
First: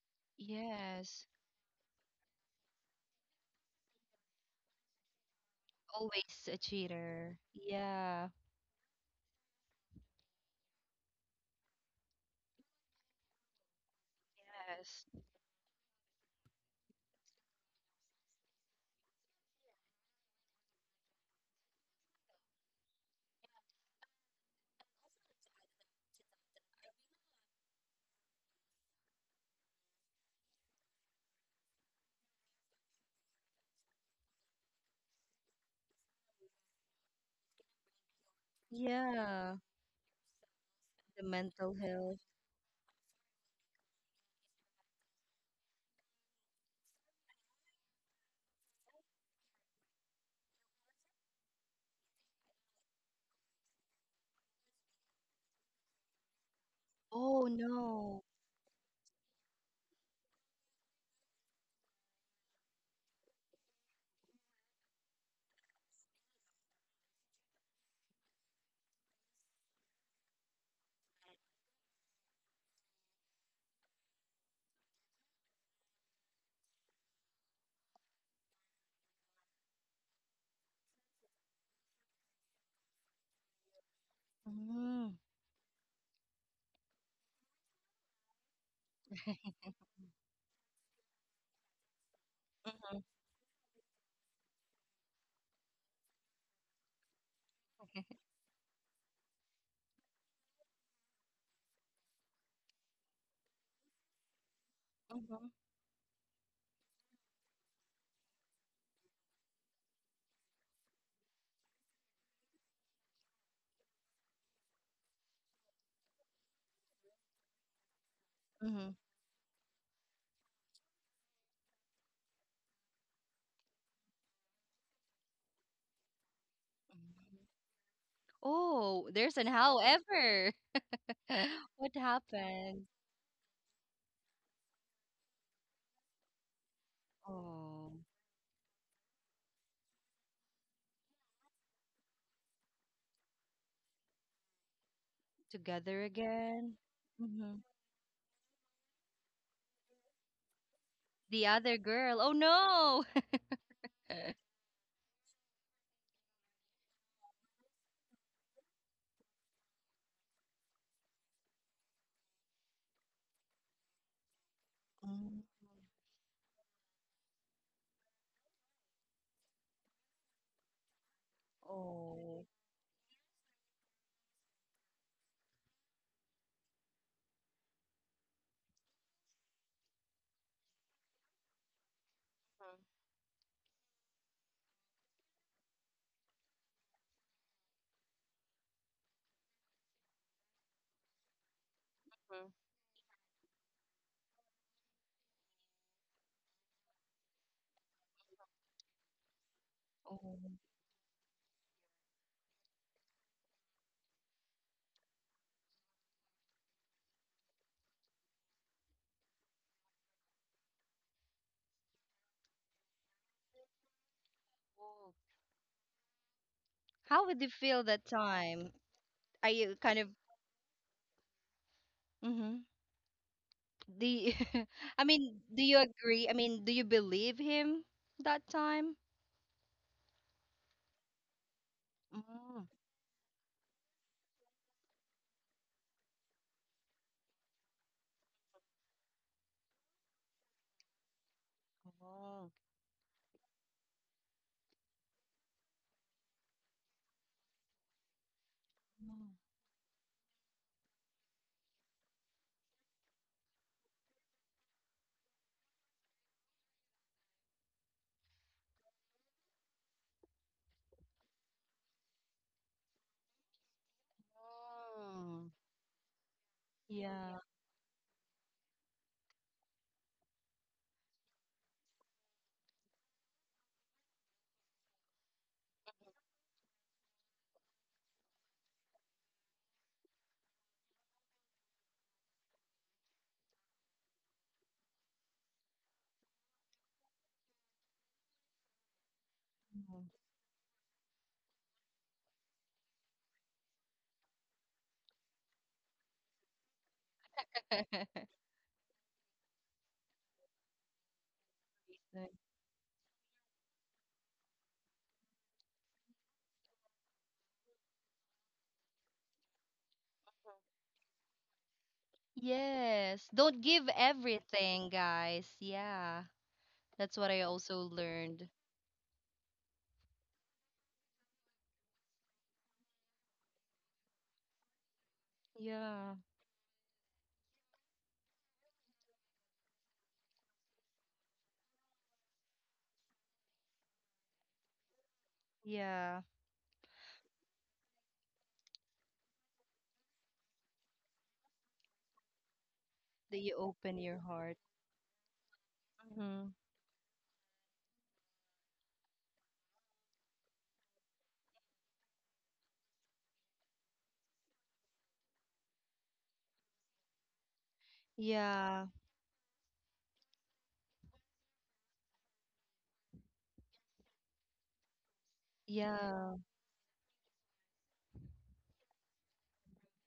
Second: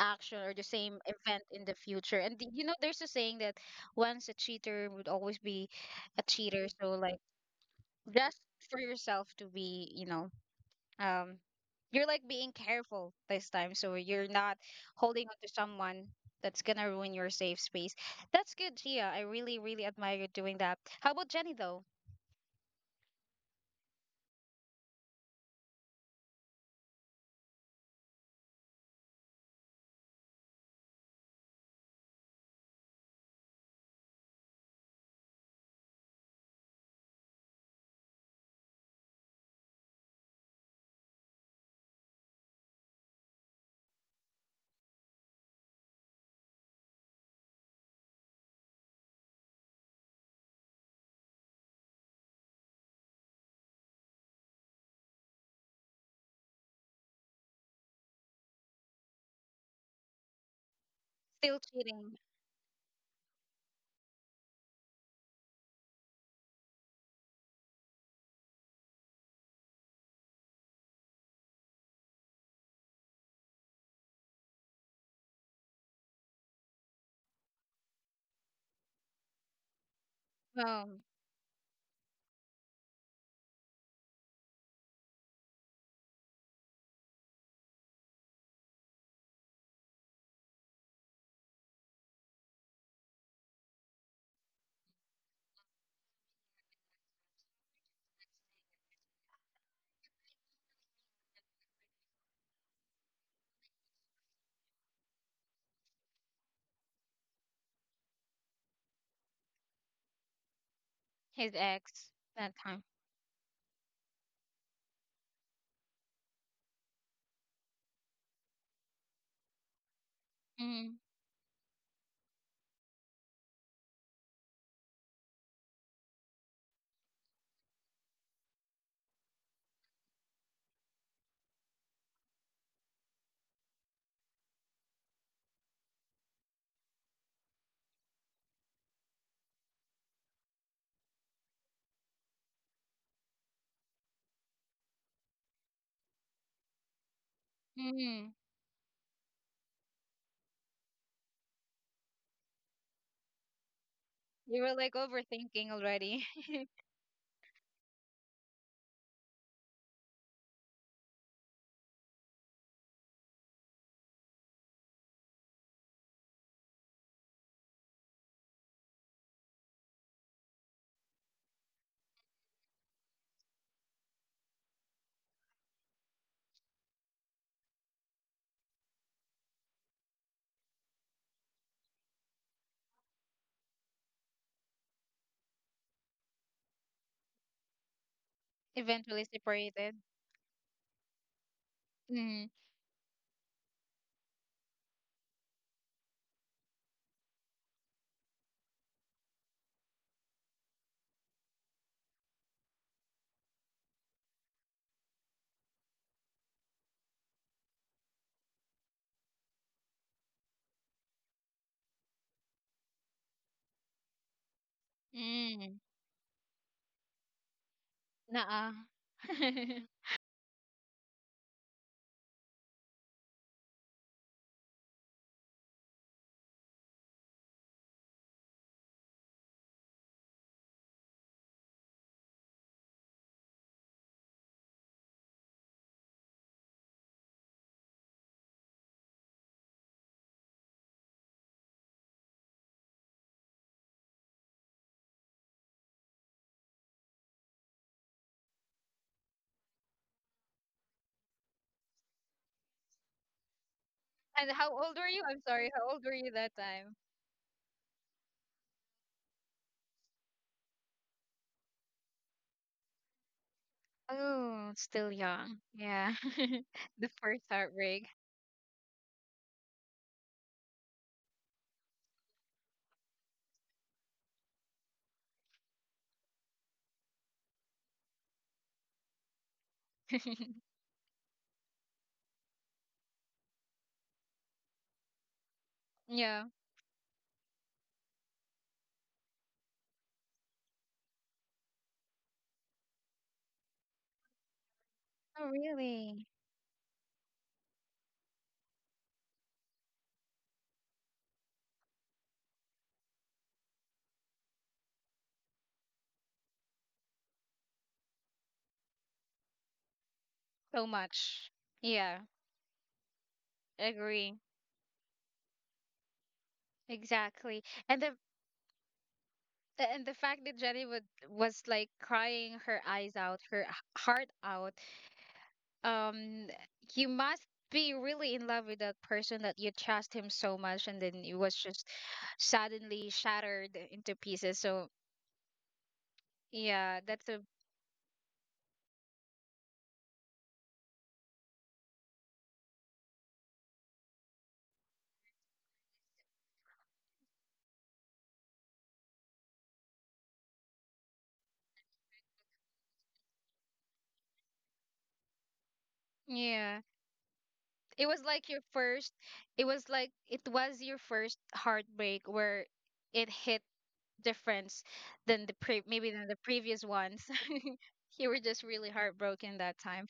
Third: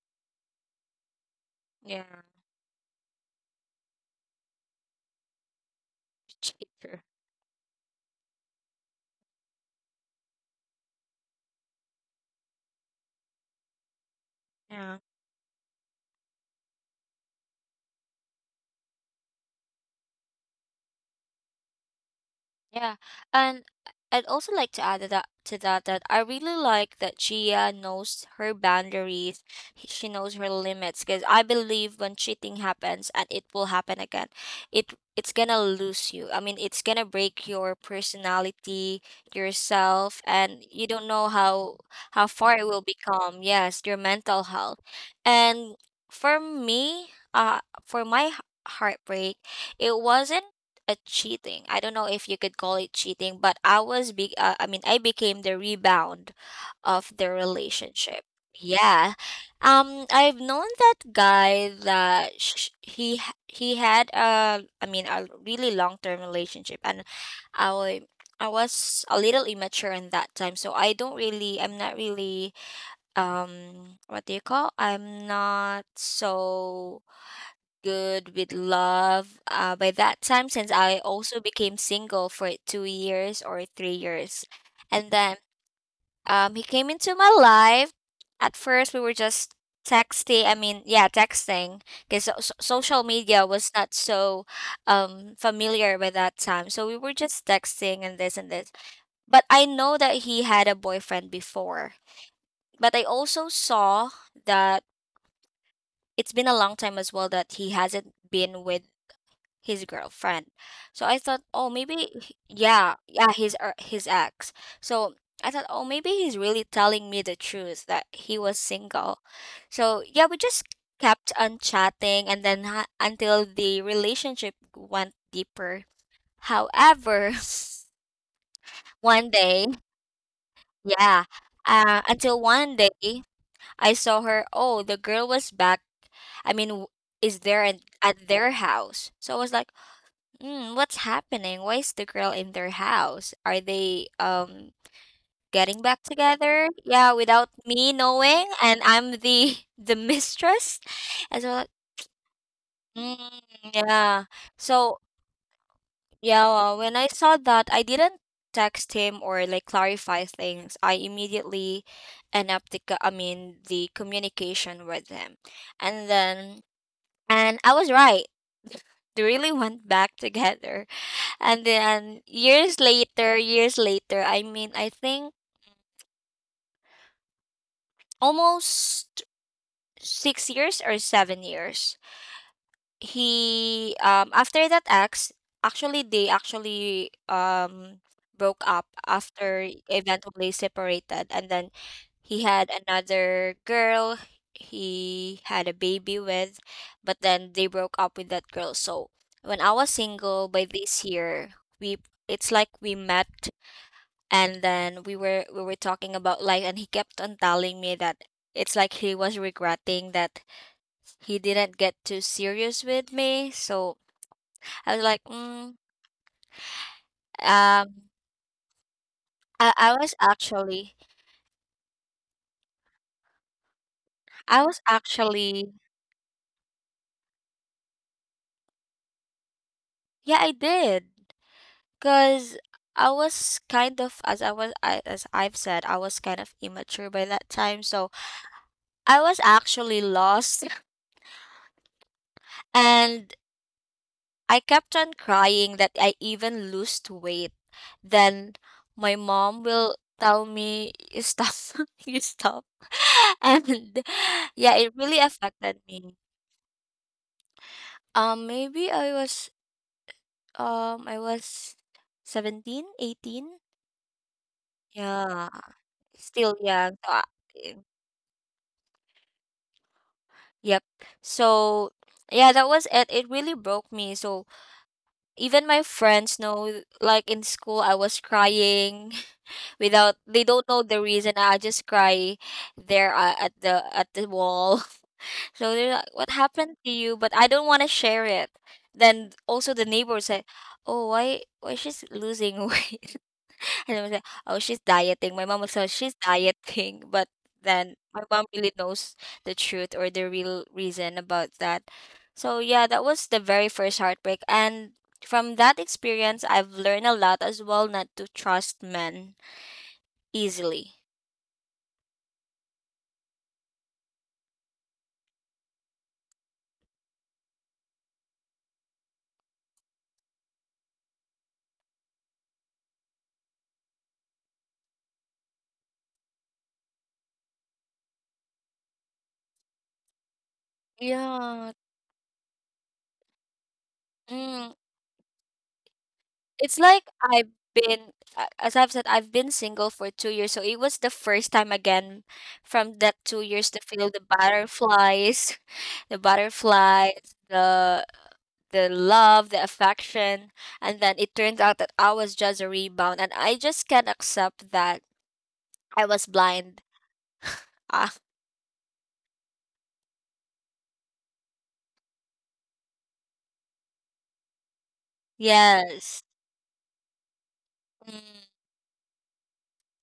action or the same Yes. event in the yeah, future. And you know, there's a saying that once a cheater would always be a Always a cheater, so cheaper. like cheater. Yeah. just for yourself to be you know um you're like being careful this time so you're not Yeah. Yes. holding on to someone that's gonna ruin your safe space. That's good, Gia. I really, really admire you doing that. How about Jenny, though? Yeah, and I'd also like to add to that that I really like that Gia knows her boundaries. She knows her limits because I believe when cheating happens and it will happen again, it's gonna lose you. I mean, it's gonna break your personality, Yeah. yourself, and you don't The know mental health. how far it will become. Yes, your mental health. And for me, heartbreak, it wasn't a cheating. I don't know if you could call it cheating, but I was be I mean I became the rebound of the Oh, relationship. no. Yeah. I've known that Still guy cheating. that he had a I mean a really long-term relationship and I wa- I was a little immature in that time, so I'm not really what do you call? I'm not so good with love by that time since I Um, also became single for 2 years or 3 years. Mm-hmm. And then he came into my life. At first, we were just texting. I mean, yeah, texting because social media was not so familiar by that time. So we were just texting and this and this. But I know that he had a boyfriend before. But I also saw that Mm-hmm. it's been a long time as well that he hasn't been with his girlfriend. So I thought, his oh, maybe, ex that time. His ex. So I thought, oh, maybe he's really telling me the truth that he was Mm-hmm. Mhm. single. So yeah, we just Mm. kept on chatting, and then until the relationship went deeper. However, Oh, one there's an day, however. yeah, What until one happened? day I saw her. Oh, the girl was back. I mean, is there an, Oh, at their house? So I was like, mm, what's happening? Why is the girl in their house? Are they getting together back together? again. Yeah, without Mm-hmm. me Mm. knowing, and I'm the the mistress. And The so, like, other girl. Oh, no. mm, yeah. You were like So overthinking already. yeah, well, when I saw that, I didn't text him or like clarify things. I immediately end up the co- I mean the communication with him, and then and I was right. They really went back together. And then years later, I mean, I think almost 6 years or 7 years. He after that ex, actually they actually broke up, Eventually after separated. eventually separated, and then he Mm. had another girl he had a baby with, but then they broke up with that girl. So when I was single by this year, we it's like we met and then we were talking about life and he kept on telling me that it's like he was regretting that he didn't get too serious with me. So I was Oh. like, Mm. How would you feel that um Nuh-uh. time? Are you I, I kind of? was actually Mm-hmm. Do you, i was I mean, do actually you agree? I mean, do you believe him that time? yeah I did because Mm, I was kind of as I've said I was kind of immature by that time. So I was actually lost and I kept on crying that I even lost weight. Then my mom will tell me, you stop, you stop. And And how yeah, old it were really you? I'm sorry. affected How old were me. you that time? Um, maybe I was, I was 17, 18. Oh, still Yeah, young. Yeah. still young. The So, yeah. first heartbreak. yep. So yeah, that was it. It really broke me. So even my friends know, like in school, I was crying. Without they don't know the reason. I just cry there at the wall. So they're like, "What Yeah. happened to you?" But I don't want to share it. Then also the neighbor said, "Oh, why she's losing weight?" And I was like, "Oh, she's dieting." My Oh, mom was like, "She's really? dieting," but then my mom really knows the truth or the real reason about that. So yeah, that was the very first heartbreak and from that experience I've learned a lot as well not to trust men So easily. much. Yeah, Yes. Don't give agree. everything, guys. Yeah. That's what I Exactly. also And the learned. And the fact that Jenny would was like crying her eyes out, her heart out. Yeah. Um, you must be really in love with that person that you trust him so much, and then it was Yeah, just suddenly shattered into pieces. mm, So Yeah. it's yeah, like that's a I've as I've said, I've been single for 2 years, so it was the first time again from that That two you years to open feel your the heart. butterflies, the butterflies, the the love, the affection, and then it turns out that I was just a rebound, and I just can't accept that I was yeah. blind. It Ah, was like your Yeah. first. It was like it was your first heartbreak where it hit difference than the pre, maybe than yes, the Yeah. previous ones. You were just mm, really heartbroken that time.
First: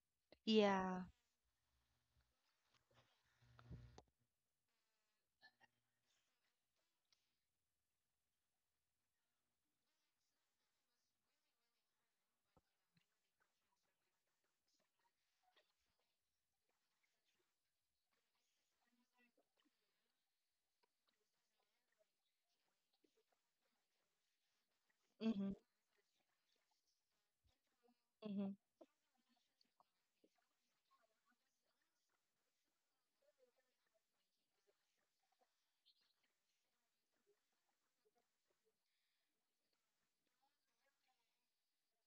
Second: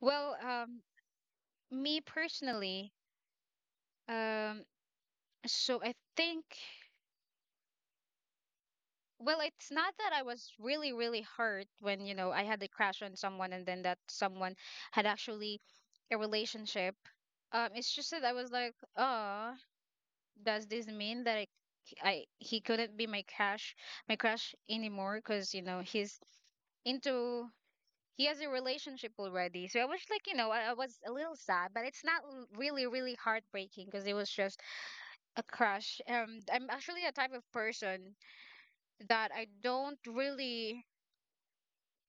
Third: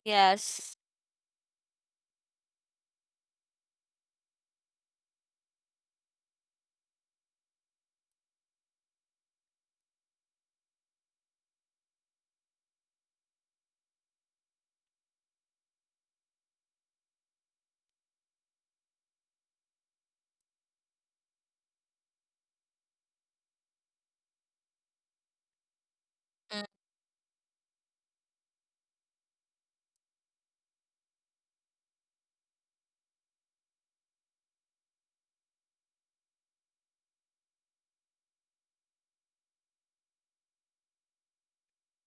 Well, yes, Yeah. me personally, um, so I think, well, it's not that I was really, really hurt when, you know, I had a crash on someone and then that someone had actually a relationship. It's just that I was like, oh, does this mean that I he couldn't be my my crush anymore? Because, you know, he's mm, into, he has a relationship already. So I was like, you know, I was a little sad, but it's not really, really heartbreaking because it was just a crush. I'm actually a type of person that I don't really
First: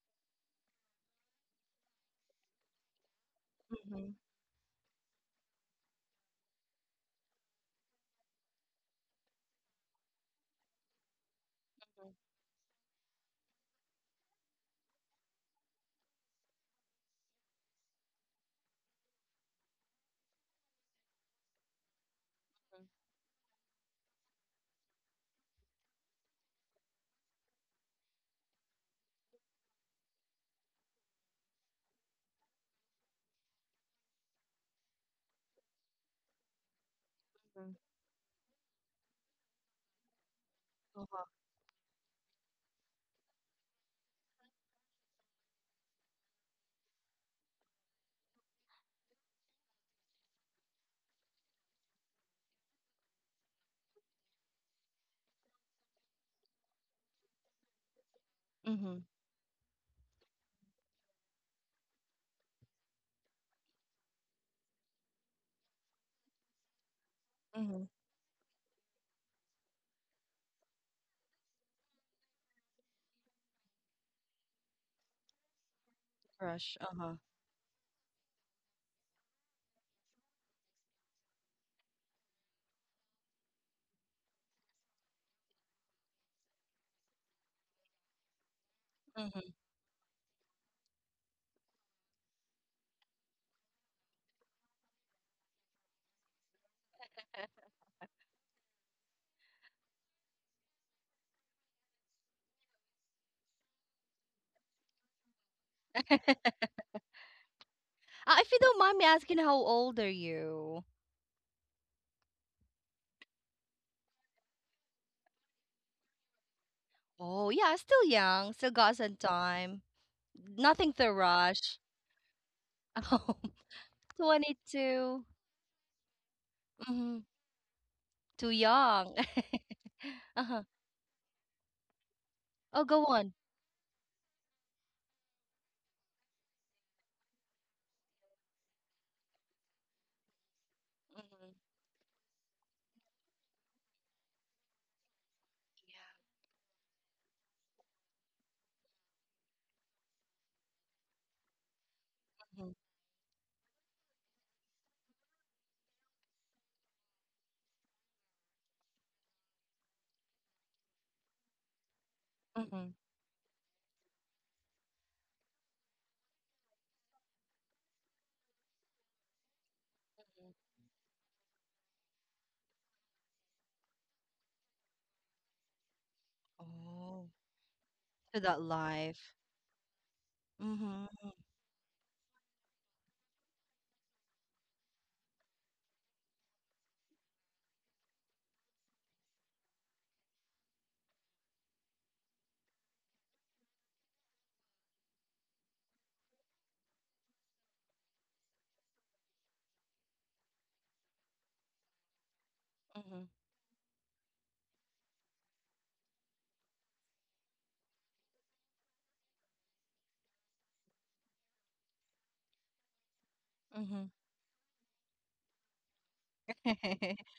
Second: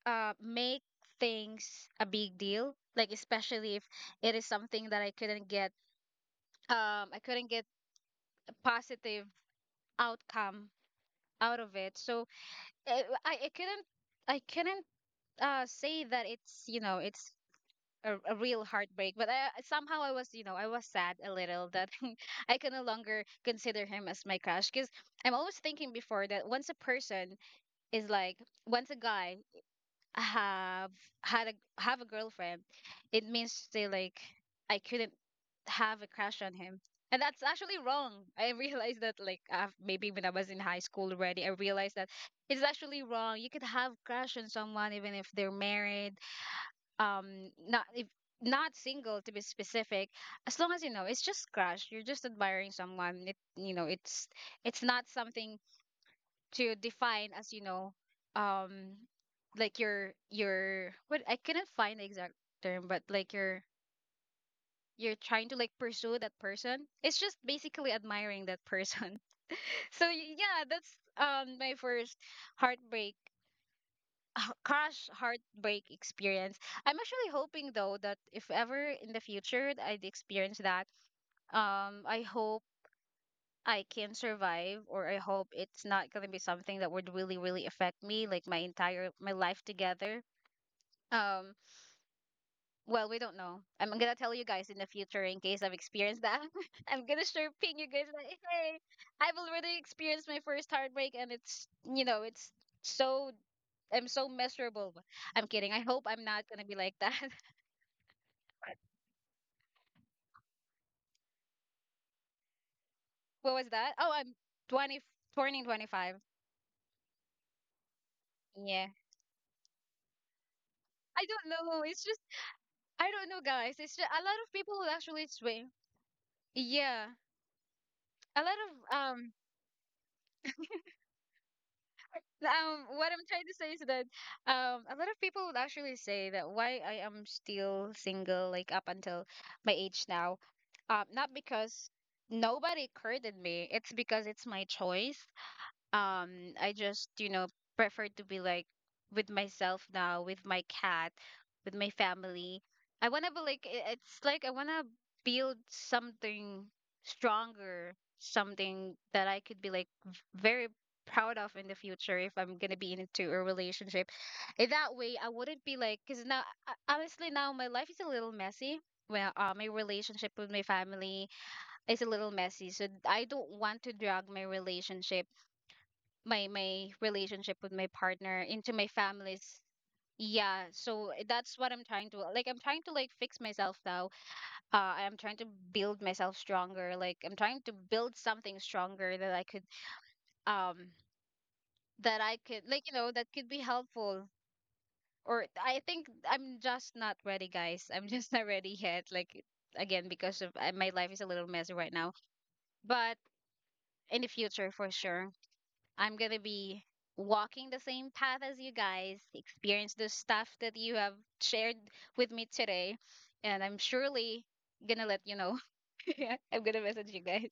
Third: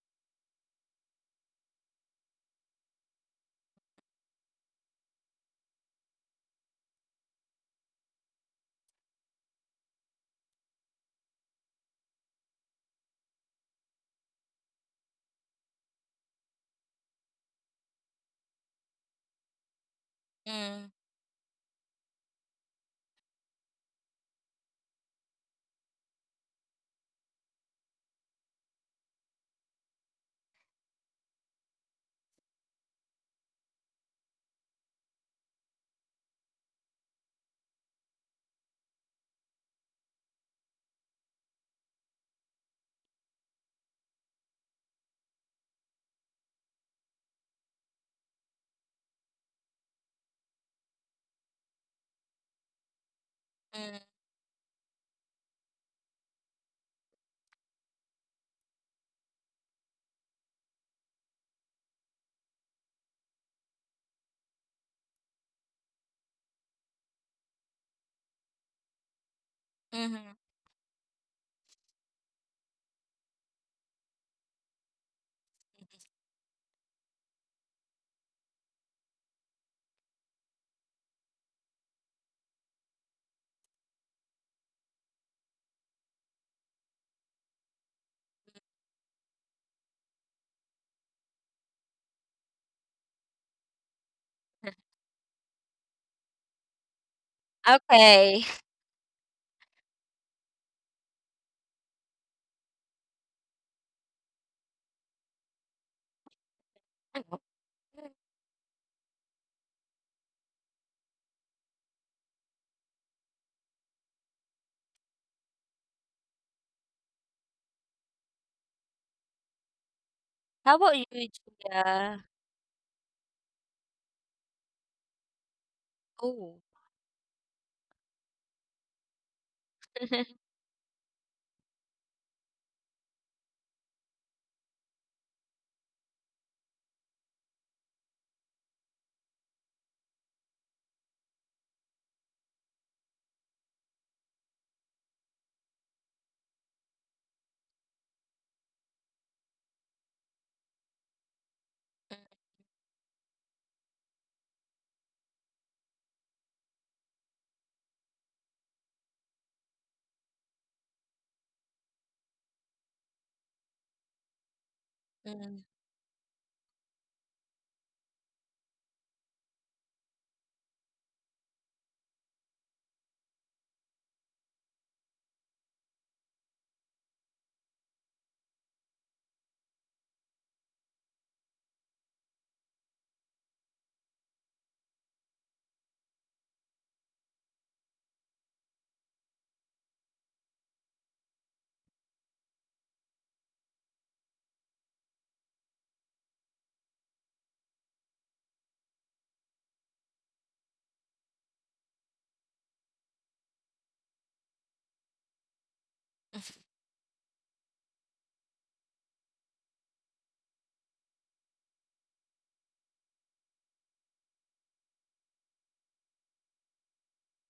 make things a big deal. Like especially if it is something that I couldn't get a positive outcome out of it. So I, I, I couldn't, I couldn't say that it's you know it's a real heartbreak. But I somehow I was, you know, I was mm, sad a little that I can no longer consider him as my crush, because I'm always thinking before that once a person is like once a guy have had a have a girlfriend, it means they like I couldn't have a crush on him. And that's actually wrong. I realized that like af maybe when I was in high school Uh-huh. already, I realized that it's actually wrong. You could have crush on someone even if they're married, not if not single to be specific. As long as you know, it's just crush. You're just admiring someone. It you know, mm, it's not something to define as you know um Mm-hmm. like your what I couldn't find the exact term, but like you're trying to like pursue that person. It's just basically admiring that person. So mhm. yeah, that's my first heartbreak, crush heartbreak experience. Crush. I'm Uh-huh. actually hoping though that if ever in the future I'd experience that, I hope I can survive, or I hope it's not going to be something that would really, really affect me, like my entire my life together. Um, well, we don't know. I'm gonna tell you guys in the future in case I've experienced that. I'm gonna sure ping you guys like, Okay. hey, I've already experienced my first heartbreak, and it's you know, it's so I'm so miserable. I'm kidding. I hope I'm not gonna be like that. If you don't mind me asking, how old are you? What was that? Oh, I'm 20, turning 25. Oh, yeah, still young. Still Yeah. got some time. How Nothing about you, to I don't rush. know. It's just Gia? I don't Oh, know, guys. It's just a lot of twenty people will actually two. swing. Oh. Yeah, 22. Mhm. a lot Too of young. Uh-huh. Oh, what go I'm trying on. to say is that a lot of people would actually say that why I am still single like up until my age now. Um, not Mhm, because nobody courted me, it's because it's my choice. um I just you know prefer to be like with myself now, with my cat, with my family. I want to be like it's like I want to build something stronger, something that I could be like very proud of in the future if I'm mhm, going to mhm. be into a relationship. In that way I mm wouldn't be like cuz now honestly now my life is a little messy. Well my relationship with my family is a little messy, so I don't want to drag my relationship my Oh, relationship with my to partner that into my life. family's, yeah. So Mhm. that's what I'm trying to like I'm trying to like fix myself now. I'm trying to build myself stronger, like I'm trying to build something stronger that I could um that I could like you know that could be helpful. Or I think I'm just not ready, guys. I'm just not ready yet, like again because of my life is a little messy right now. But in the future for sure I'm going to be walking the same path as you guys, experience the stuff that you have shared with me today. And I'm Mhm, mhm. surely going to let you know. Yeah, I'm going to message you guys.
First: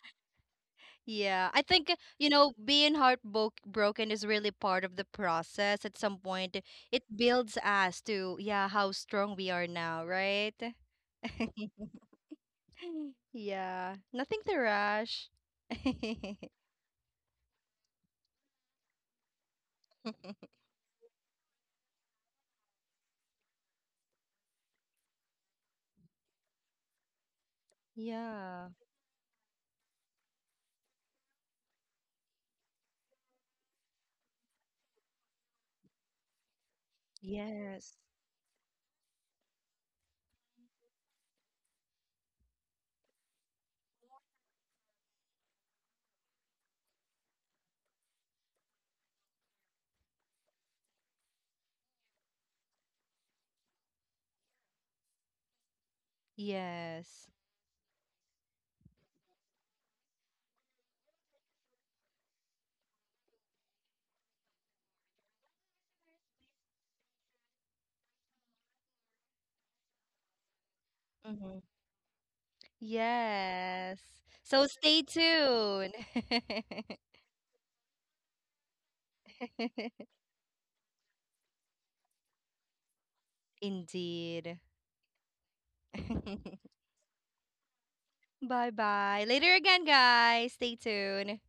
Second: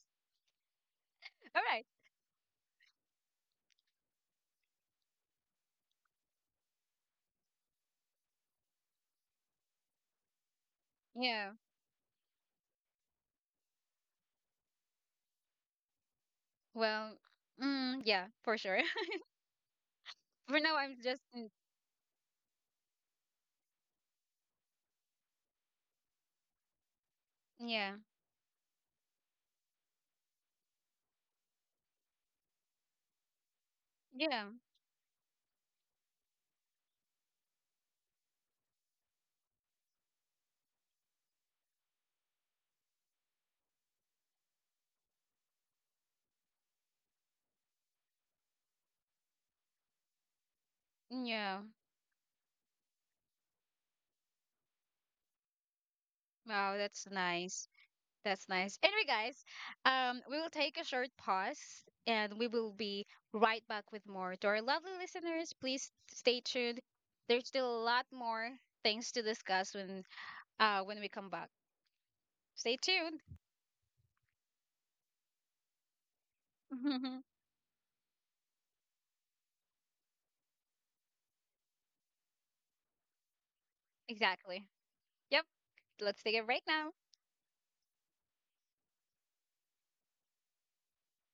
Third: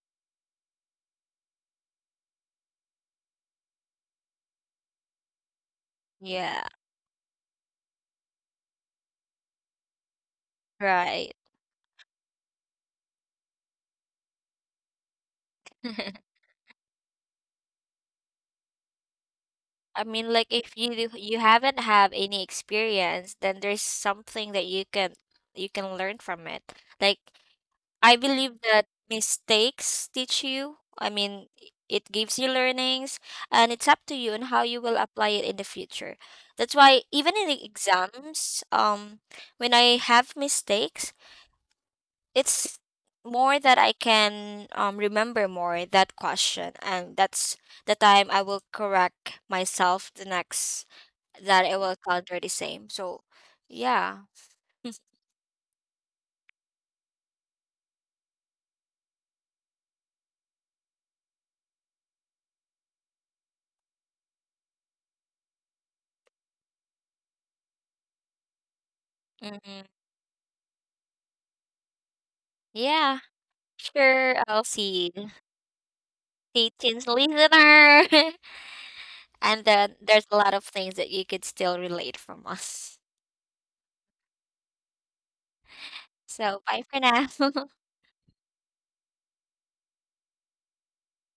Yeah, I All right. think, being heartbroken is really part of the process at some point. Yeah, It builds us to, yeah, how strong we are now, right? right. Yeah. Yeah, nothing to rush. Well, mm, yeah, for sure. I mean, like For if now, you I'm just, you mm, haven't have any experience, then there's something that you can learn from it. Like yeah. I Yeah, believe that mistakes teach you. I mean, it gives you learnings, and it's up to you on Yeah. how you will apply it in the future. That's why even in the yes, exams, when I have mistakes, it's more that I can remember more that question, and that's the time I will correct myself the next Yeah. that it will counter the same. So, yeah, Wow, that's yes. nice. That's nice. Anyway, guys, we will take a short pause and we will be right back with more. To our lovely listeners, please stay tuned. There's still a lot more things to discuss hmm when we come Hmm, back. Stay yeah, tuned. yes. sure, So I'll stay see. tuned. See, teens listener, and then there's a lot of things that you could still relate from us. Indeed. Exactly. Yep. Let's take a So, break bye now. for now. Bye bye. Later again, guys. Stay tuned.